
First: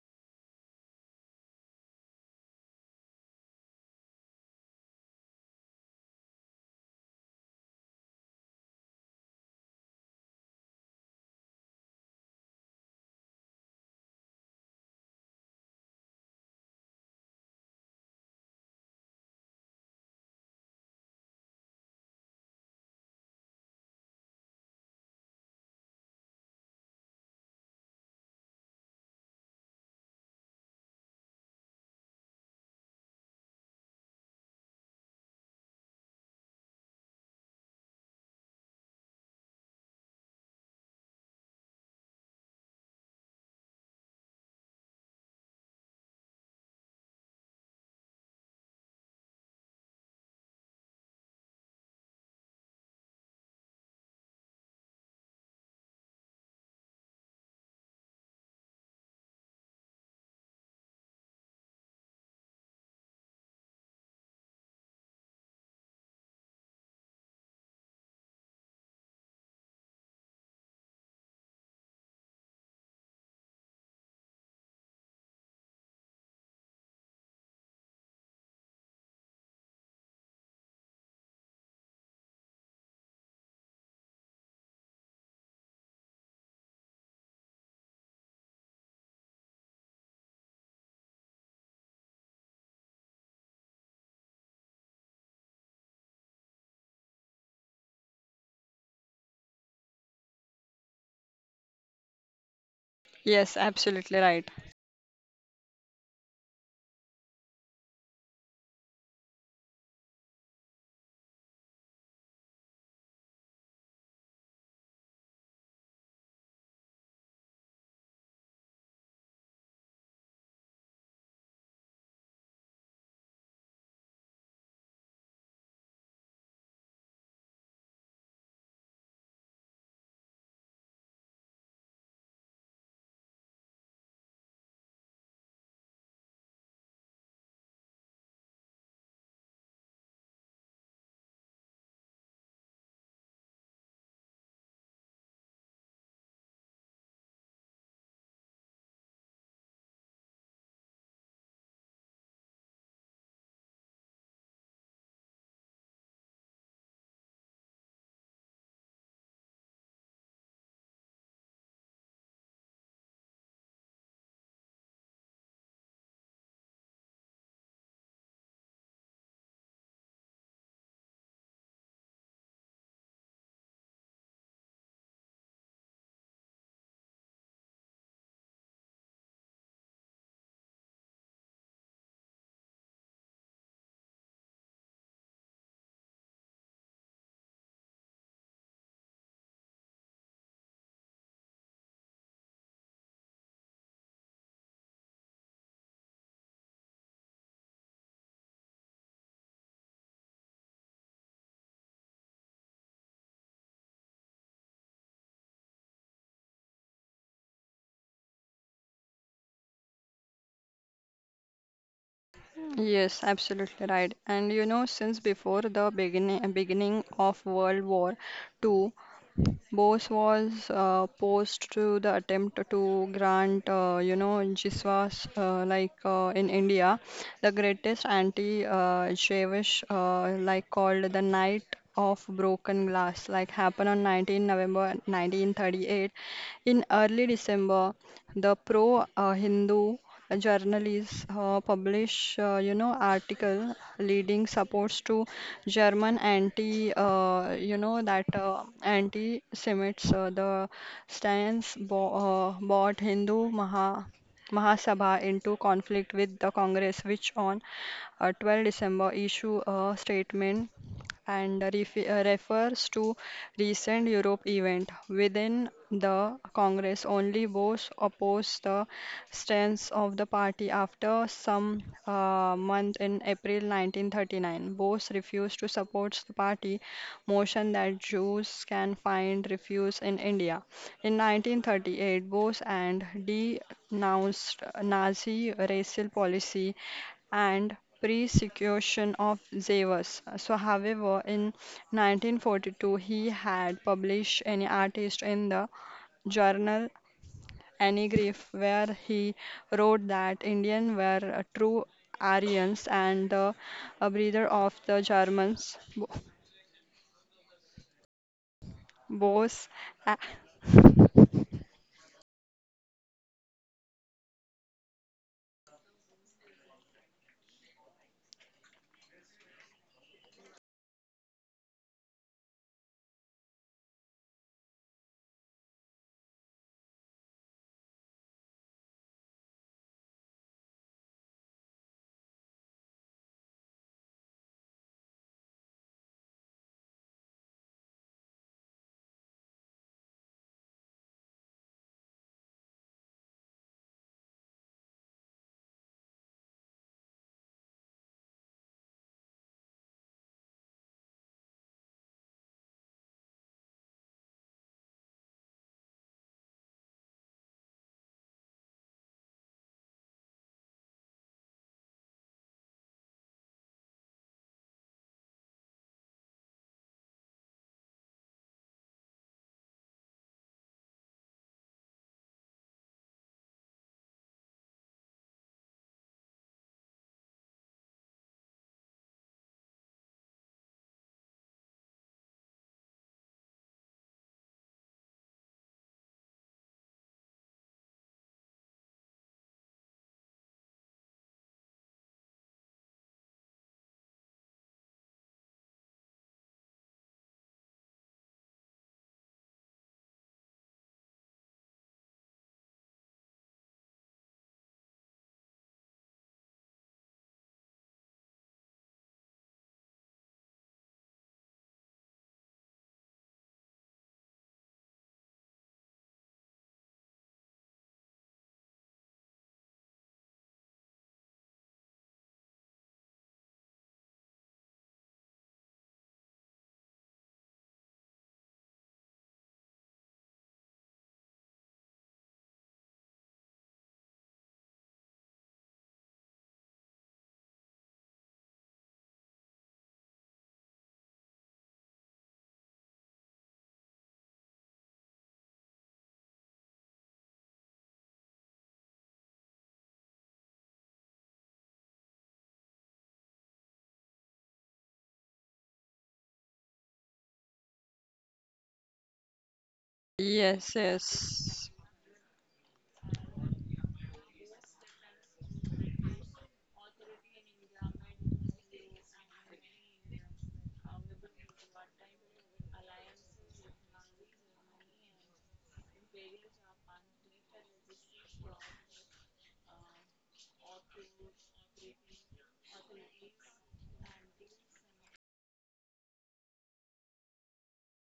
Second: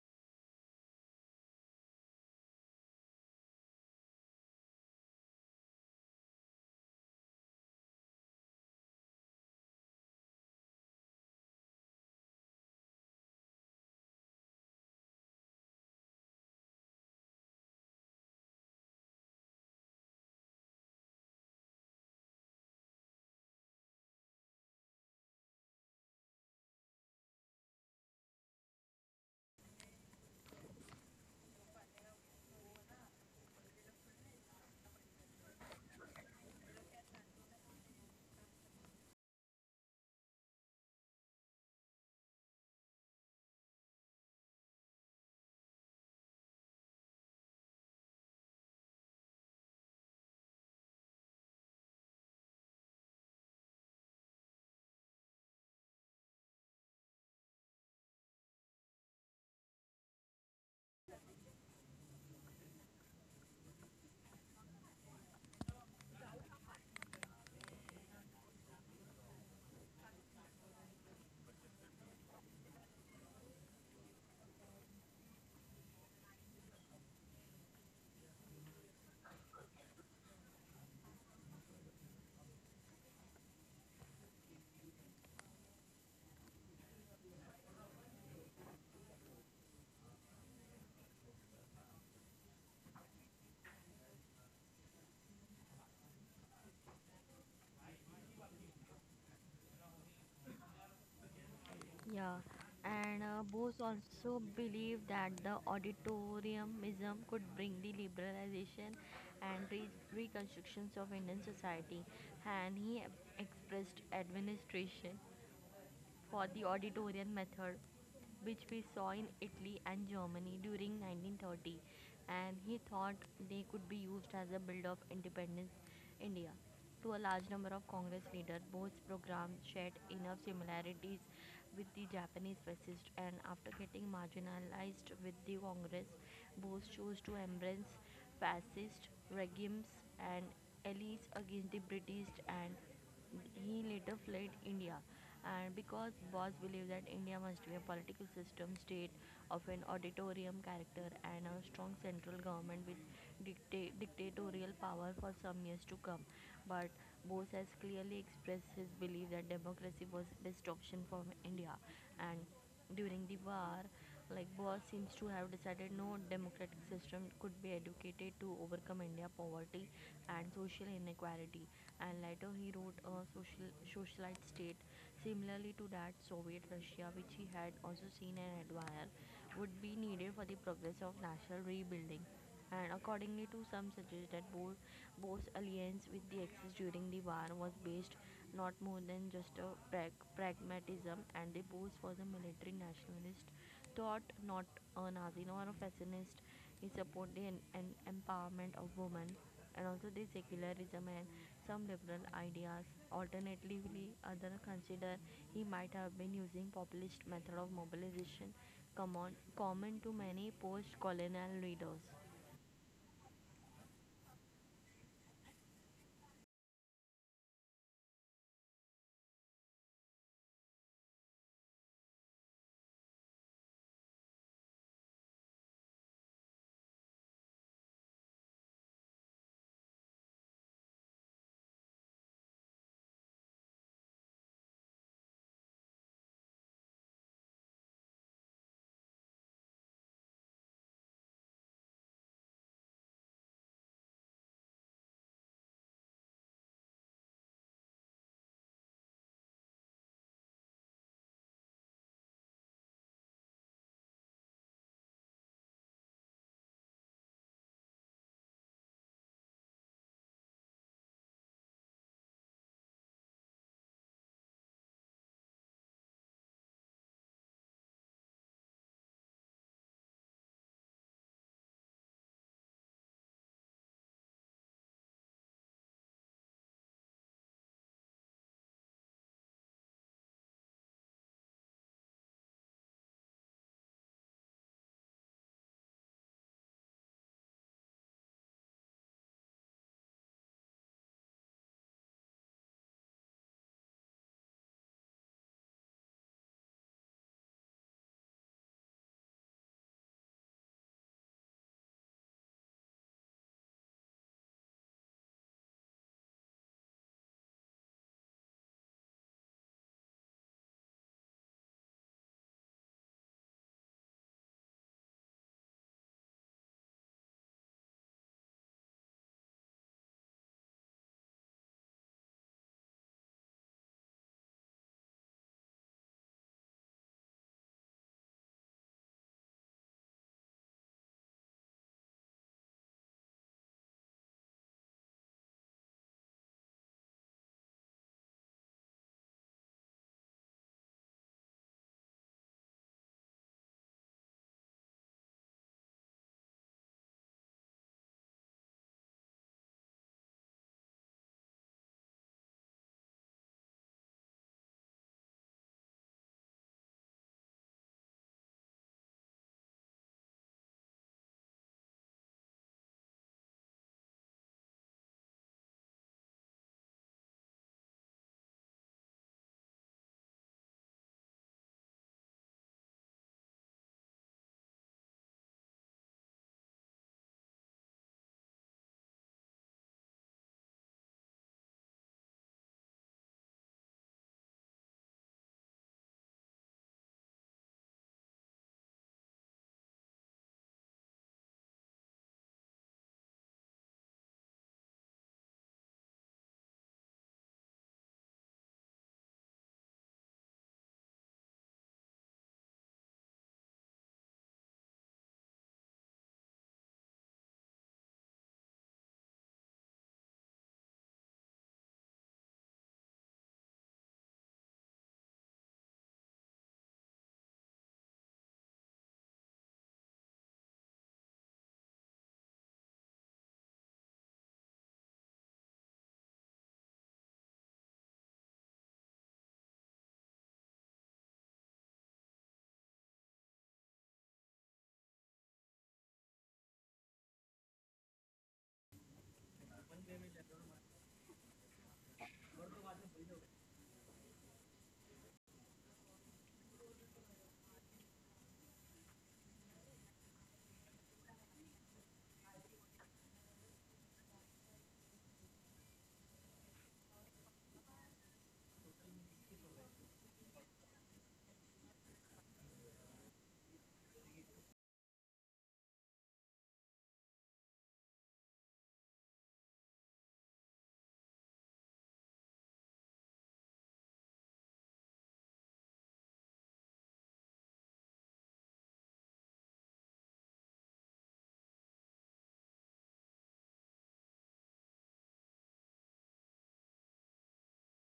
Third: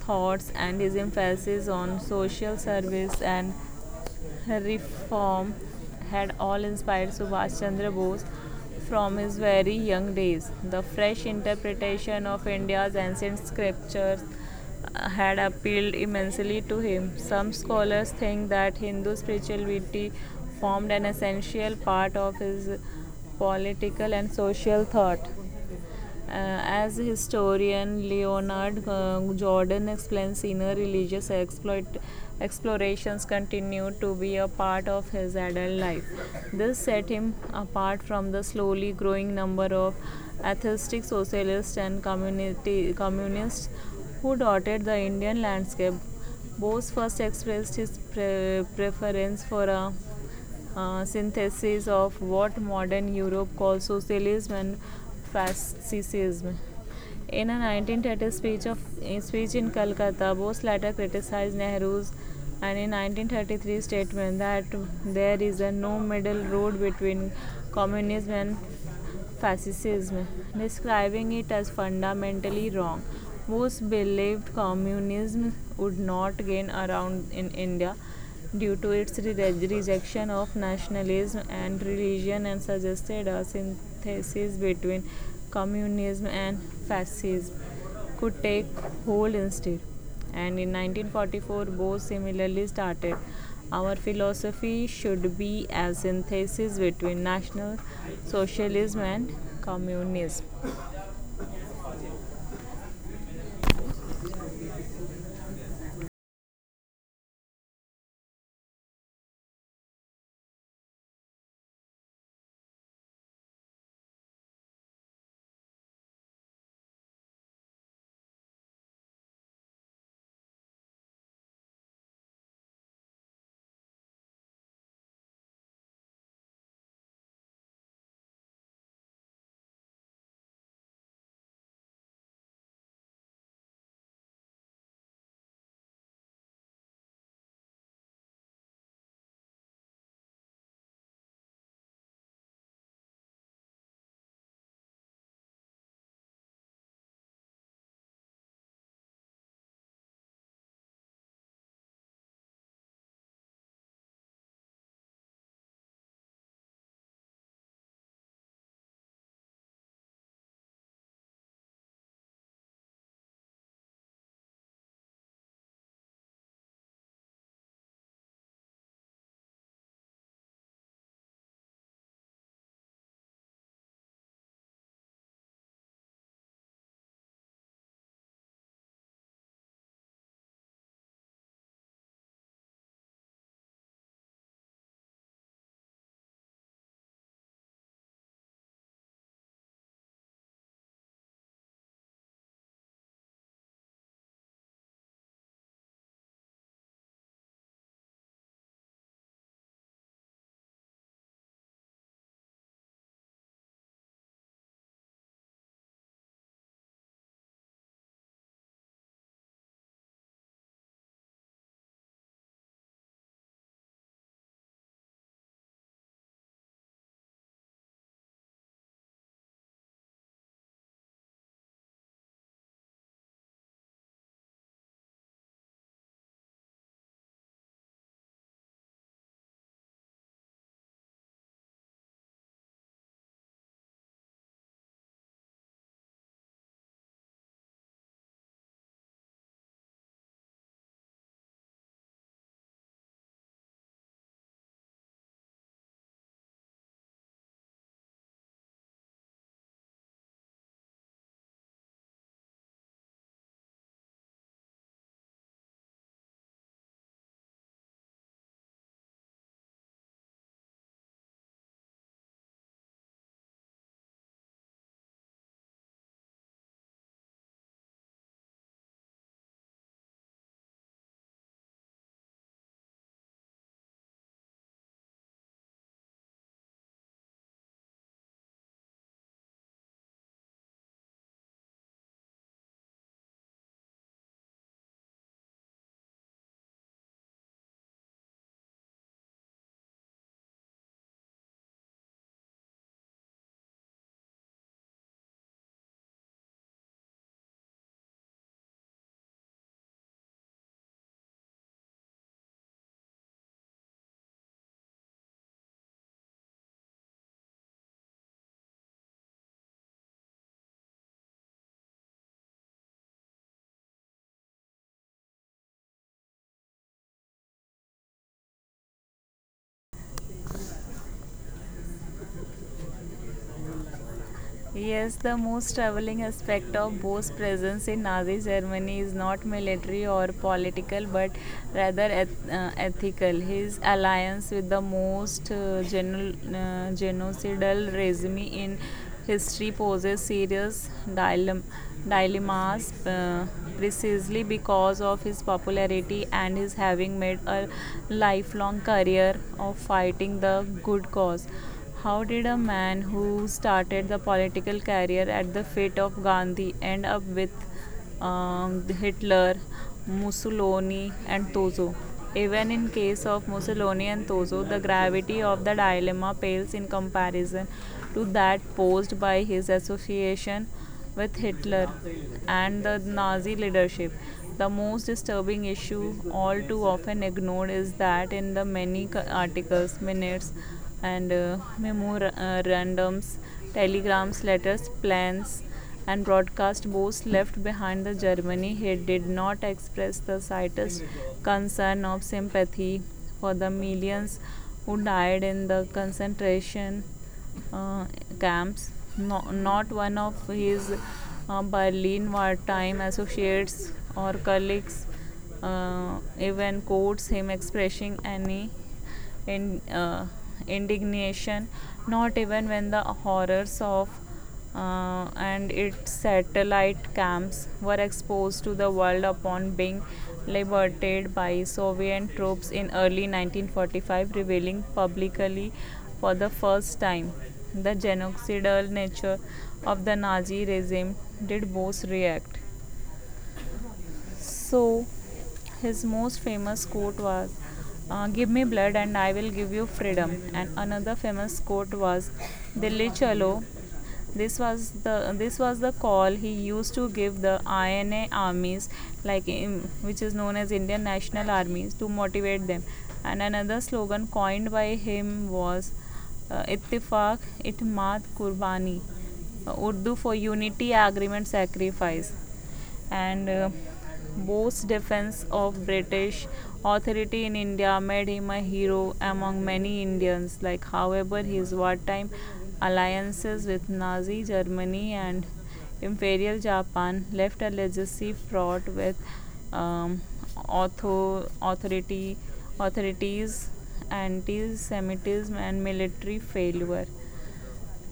S3: thoughts, and his emphasis on social service and reform had all inspired Subhash Chandra Bose from his very young days. The fresh interpretation of India's ancient scriptures had appealed immensely to him. Some scholars think that Hindu spirituality formed an essential part of his political and social thought. Uh, as historian Leonard uh, Jordan explains, inner religious exploit, explorations continued to be a part of his adult life. This set him apart from the slowly growing number of atheistic socialists and community, communists who dotted the Indian landscape. Bose first expressed his pre- preference for a uh, synthesis of what modern Europe calls socialism and fascism. In a nineteen thirty speech, of, uh, speech in Calcutta, Bose later criticized Nehru's and in nineteen thirty-three statement that there is a no middle road between communism and fascism, describing it as fundamentally wrong. Most believed communism would not gain around in India due to its rejection of nationalism and religion and suggested a synthesis between communism and fascism could take hold instead. And in nineteen forty-four, Bose similarly started, our philosophy should be a synthesis between National Socialism and Communism.
S2: Yeah, and uh,
S1: Yes,
S2: Bose
S1: absolutely
S2: also
S1: right.
S2: believed that the auditoriumism could bring the liberalization and re- reconstructions of Indian society, and he expressed administration for the auditorium method, which we saw in Italy and Germany during nineteen thirty, and he thought they could be used as a build of independence India. To a large number of Congress leaders, Bose's program shared enough similarities with the Japanese fascists, and after getting marginalized with the Congress, both chose to embrace fascist regimes and allies against the British, and he later fled India. And because Bose believed that India must be a political system state of an auditorium character and a strong central government with dicta- dictatorial power for some years to come, but Bose has clearly expressed his belief that democracy was best option for India. And during the war, like Bose seems to have decided no democratic system could be educated to overcome India poverty and social inequality. And later he wrote a social socialite state similarly to that Soviet Russia, which he had also seen and admired, would be needed for the progress of national rebuilding, and accordingly to some suggest that Bo- Boers' alliance with the Axis during the war was based not more than just a prag- pragmatism, and the Boers was a military nationalist thought, not a Nazi nor a fascist. He supported the en- en- empowerment of women and also the secularism and some liberal ideas. Alternatively, other consider he might have been using populist method of mobilization common, common to many post-colonial leaders.
S1: Yes, absolutely right. And you know, since before the beginning beginning of World War Two, Bose was uh, posed to the attempt to grant, uh, you know, Jiswas uh, like uh, in India, the greatest anti-Jewish uh, like called the Night of Broken Glass, like happened on the nineteenth of November nineteen thirty-eight. In early December, the pro-Hindu journalists uh, publish, uh, you know, article leading supports to German anti, uh, you know, that uh, anti-Semites. Uh, the stance bo uh, brought Hindu Maha Mahasabha into conflict with the Congress, which on uh, the twelfth of December issue a statement and ref uh, refers to recent Europe event within the Congress. Only both oppose the stance of the party after some uh, month in April nineteen thirty-nine. Both refused to support the party motion that Jews can find refuge in India. In nineteen thirty-eight, Bose and denounced Nazi racial policy and persecution of Zeus. So, however, in nineteen forty-two, he had published an artist in the journal Anigriff, where he wrote that Indians were uh, true Aryans and the uh, breather of the Germans. Bo- Bose. a-
S3: Yes, the most troubling aspect of Bo's presence in Nazi Germany is not military or political but rather eth- uh, ethical. His alliance with the most uh, geno- uh, genocidal regime in history poses serious dilem- dilemmas, uh, precisely because of his popularity and his having made a lifelong career of fighting the good cause. How did a man who started the political career at the feet of Gandhi end up with um, Hitler, Mussolini, and Tozo? Even in case of Mussolini and Tozo, the gravity of the dilemma pales in comparison to that posed by his association with Hitler and the Nazi leadership. The most disturbing issue, all too often ignored, is that in the many co- articles, minutes, and uh, memorandums, telegrams, letters, plans, and broadcast boasts left behind the Germany, he did not express the slightest concern of sympathy for the millions who died in the concentration uh, camps. No, not one of his uh, Berlin wartime associates or colleagues uh, even quotes him expressing any in, uh, indignation, not even when the horrors of uh, and its satellite camps were exposed to the world upon being liberated by Soviet troops in early nineteen forty-five, revealing publicly for the first time the genocidal nature of the Nazi regime. Did Bose react? So his most famous quote was, uh, "Give me blood and I will give you freedom." And another famous quote was, "Dilli chalo." This was the this was the call he used to give the I N A armies, like in, which is known as Indian National Armies, to motivate them. And another slogan coined by him was, uh, "Ittifaq, itmat, kurbani." Uh, Urdu for
S1: yes,
S3: unity, agreement,
S1: yes.
S3: sacrifice. And uh, Bose's defense of British authority in India made him a hero among many Indians. Like, however, his wartime alliances with Nazi Germany and Imperial Japan left a legacy fraught with um, author- authority authorities, anti-Semitism, and military failure.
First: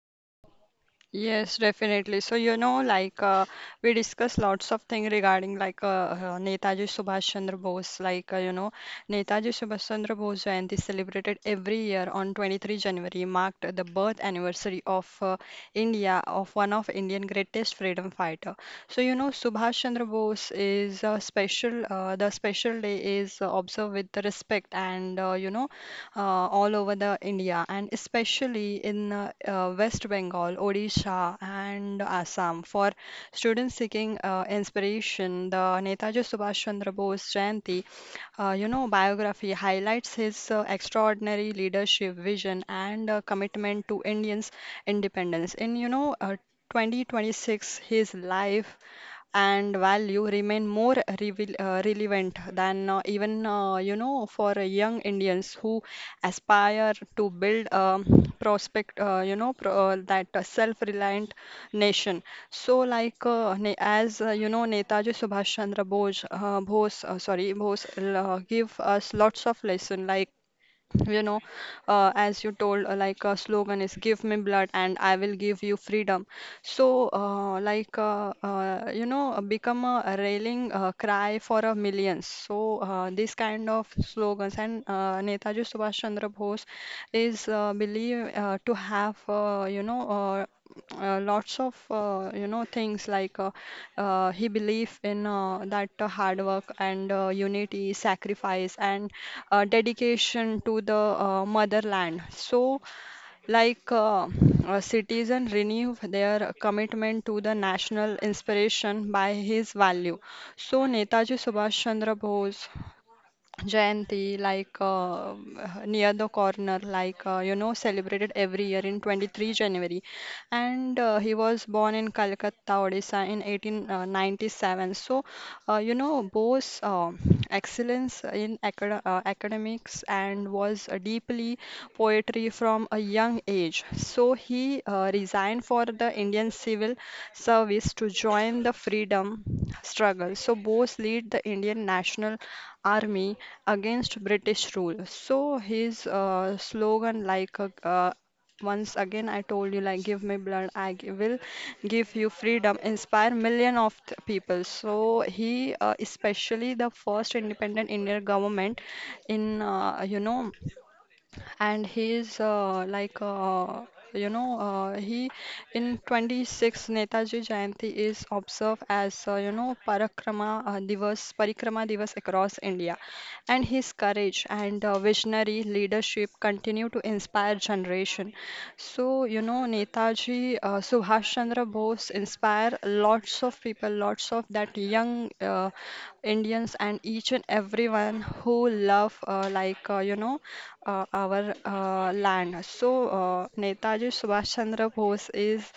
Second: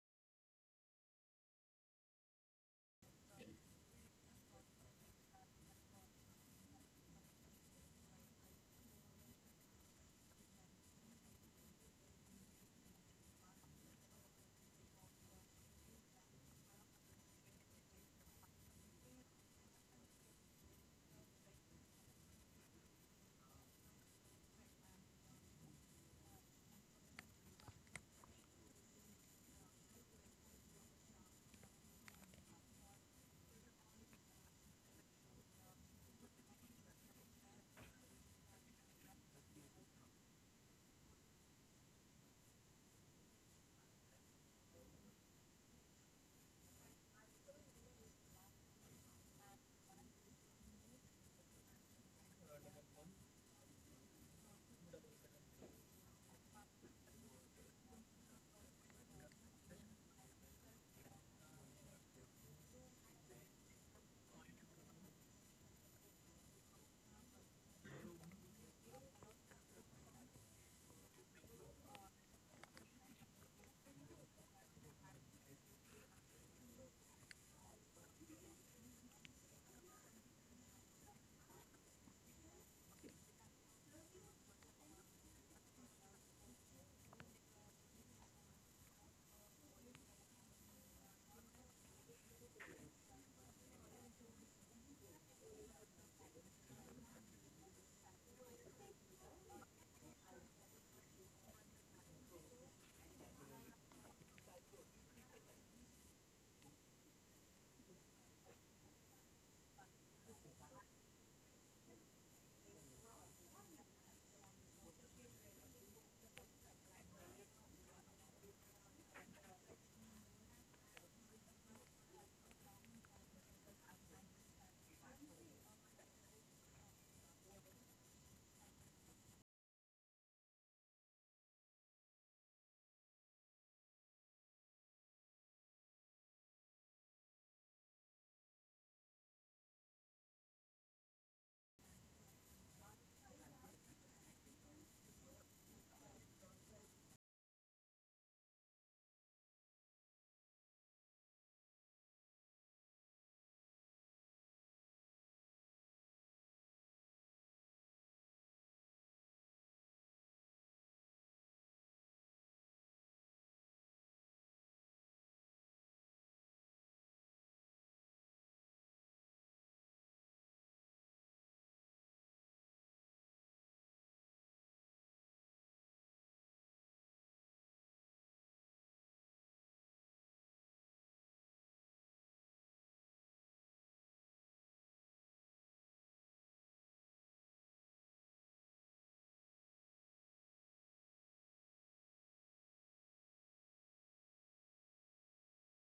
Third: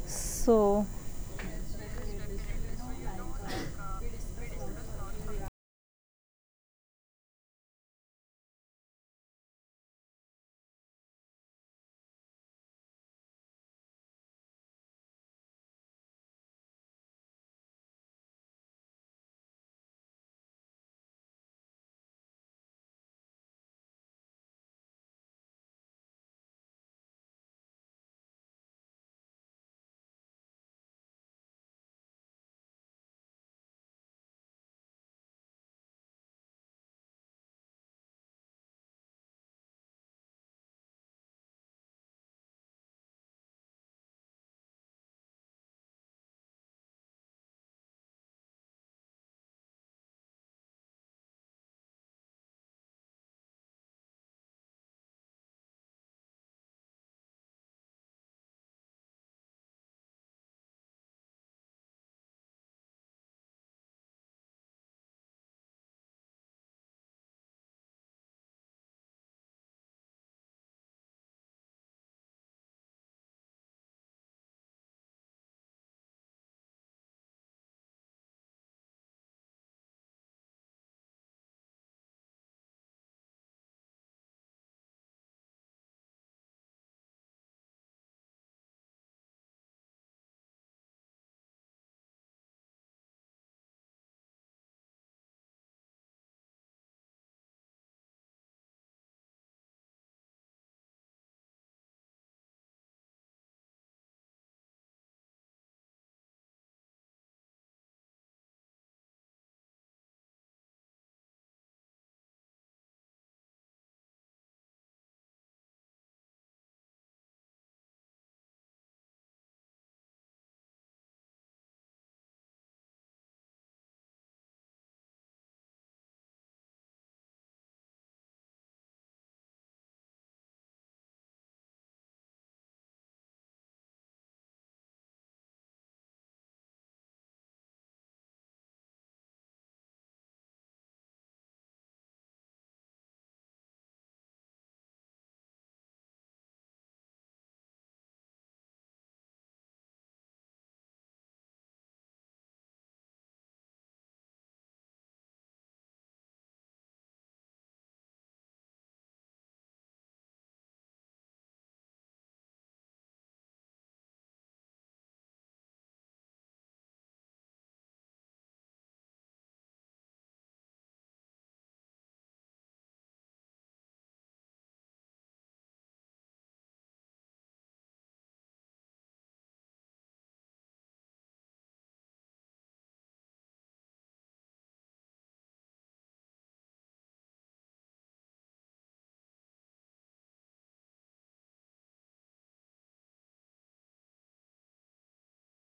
S3: So,
S1: Yes, definitely. So, you know, like uh, we discussed lots of things regarding like uh, uh, Netaji Subhash Chandra Bose. Like, uh, you know, Netaji Subhash Chandra Bose Jayanti celebrated every year on the twenty-third of January marked the birth anniversary of uh, India, of one of Indian greatest freedom fighter. So, you know, Subhash Chandra Bose is a special, uh, the special day is uh, observed with respect and, uh, you know, uh, all over the India and especially in uh, uh, West Bengal, Odisha, and Assam. For students seeking uh, inspiration, the Netaji Subhash Chandra Bose Jayanti, uh, you know, biography highlights his uh, extraordinary leadership, vision, and uh, commitment to Indians' independence. In you know. Uh, twenty twenty-six, his life and value remain more revel- uh, relevant than uh, even uh, you know for uh, young Indians who aspire to build um, prospect uh, you know pro- uh, that uh, self-reliant nation. So like uh, ne- as uh, you know Netaji Subhash Chandra Bose, uh, Bose uh, sorry Bose uh, give us lots of lesson like you know uh, as you told uh, like a slogan is give me blood and I will give you freedom. So uh, like uh, uh, you know uh, become a rallying uh, cry for a millions. So uh, this kind of slogans and uh, Netaji Subhash Chandra Bose is uh, believed uh, to have uh, you know uh, uh, lots of uh, you know things like uh, uh, he believed in uh, that uh, hard work and uh, unity, sacrifice and uh, dedication to the uh, motherland. So, like uh, uh, citizen renew their commitment to the national inspiration by his value. So, Netaji Subhash Chandra Bose Jayanti, like uh, near the corner, like uh, you know, celebrated every year in the twenty-third of January and uh, he was born in Calcutta, Odisha in eighteen ninety-seven. So, uh, you know, Bose uh, excellence in acad uh, academics and was uh, deeply poetry from a young age. So he uh, resigned for the Indian civil service to join the freedom struggle. So Bose lead the Indian National Army against British rule. So his uh, slogan like a, uh, once again, I told you, like, give me blood, I gi- will give you freedom, inspire million of th- people. So he, uh, especially the first independent Indian government in, uh, you know, and he is uh, like uh, you know uh, he in twenty-six Netaji Jayanti is observed as uh, you know Parakrama uh, Divas Parikrama Divas across India and his courage and uh, visionary leadership continue to inspire generation. So you know Netaji uh, Subhash Chandra Bose inspire lots of people, lots of that young uh, Indians and each and everyone who love uh, like uh, you know uh, our uh, land. So uh, Netaji Subhash Chandra Bose is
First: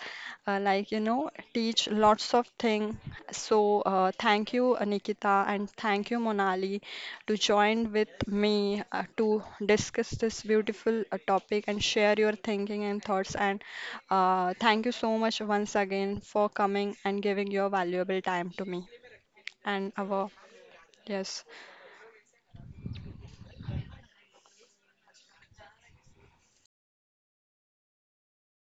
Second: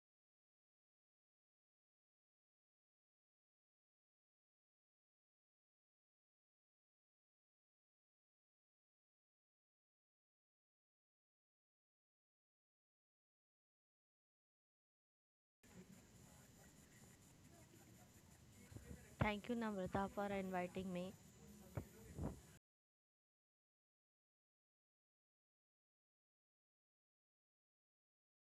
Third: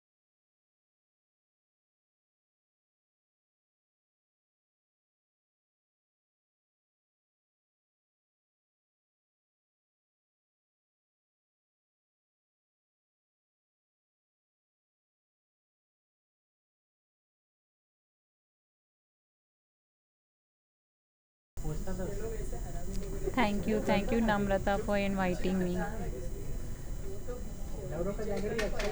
S1: uh, like you know teach lots of thing. So uh, thank you uh, Nikita and thank you Monali to join with me uh, to discuss this beautiful uh, topic and share your thinking and thoughts. And uh, thank you so much once again for coming and giving your valuable time to me
S2: Thank you,
S1: and
S2: Namrata, for
S1: our
S2: inviting me.
S1: yes.
S3: thank you, thank you, Namrata, for inviting me.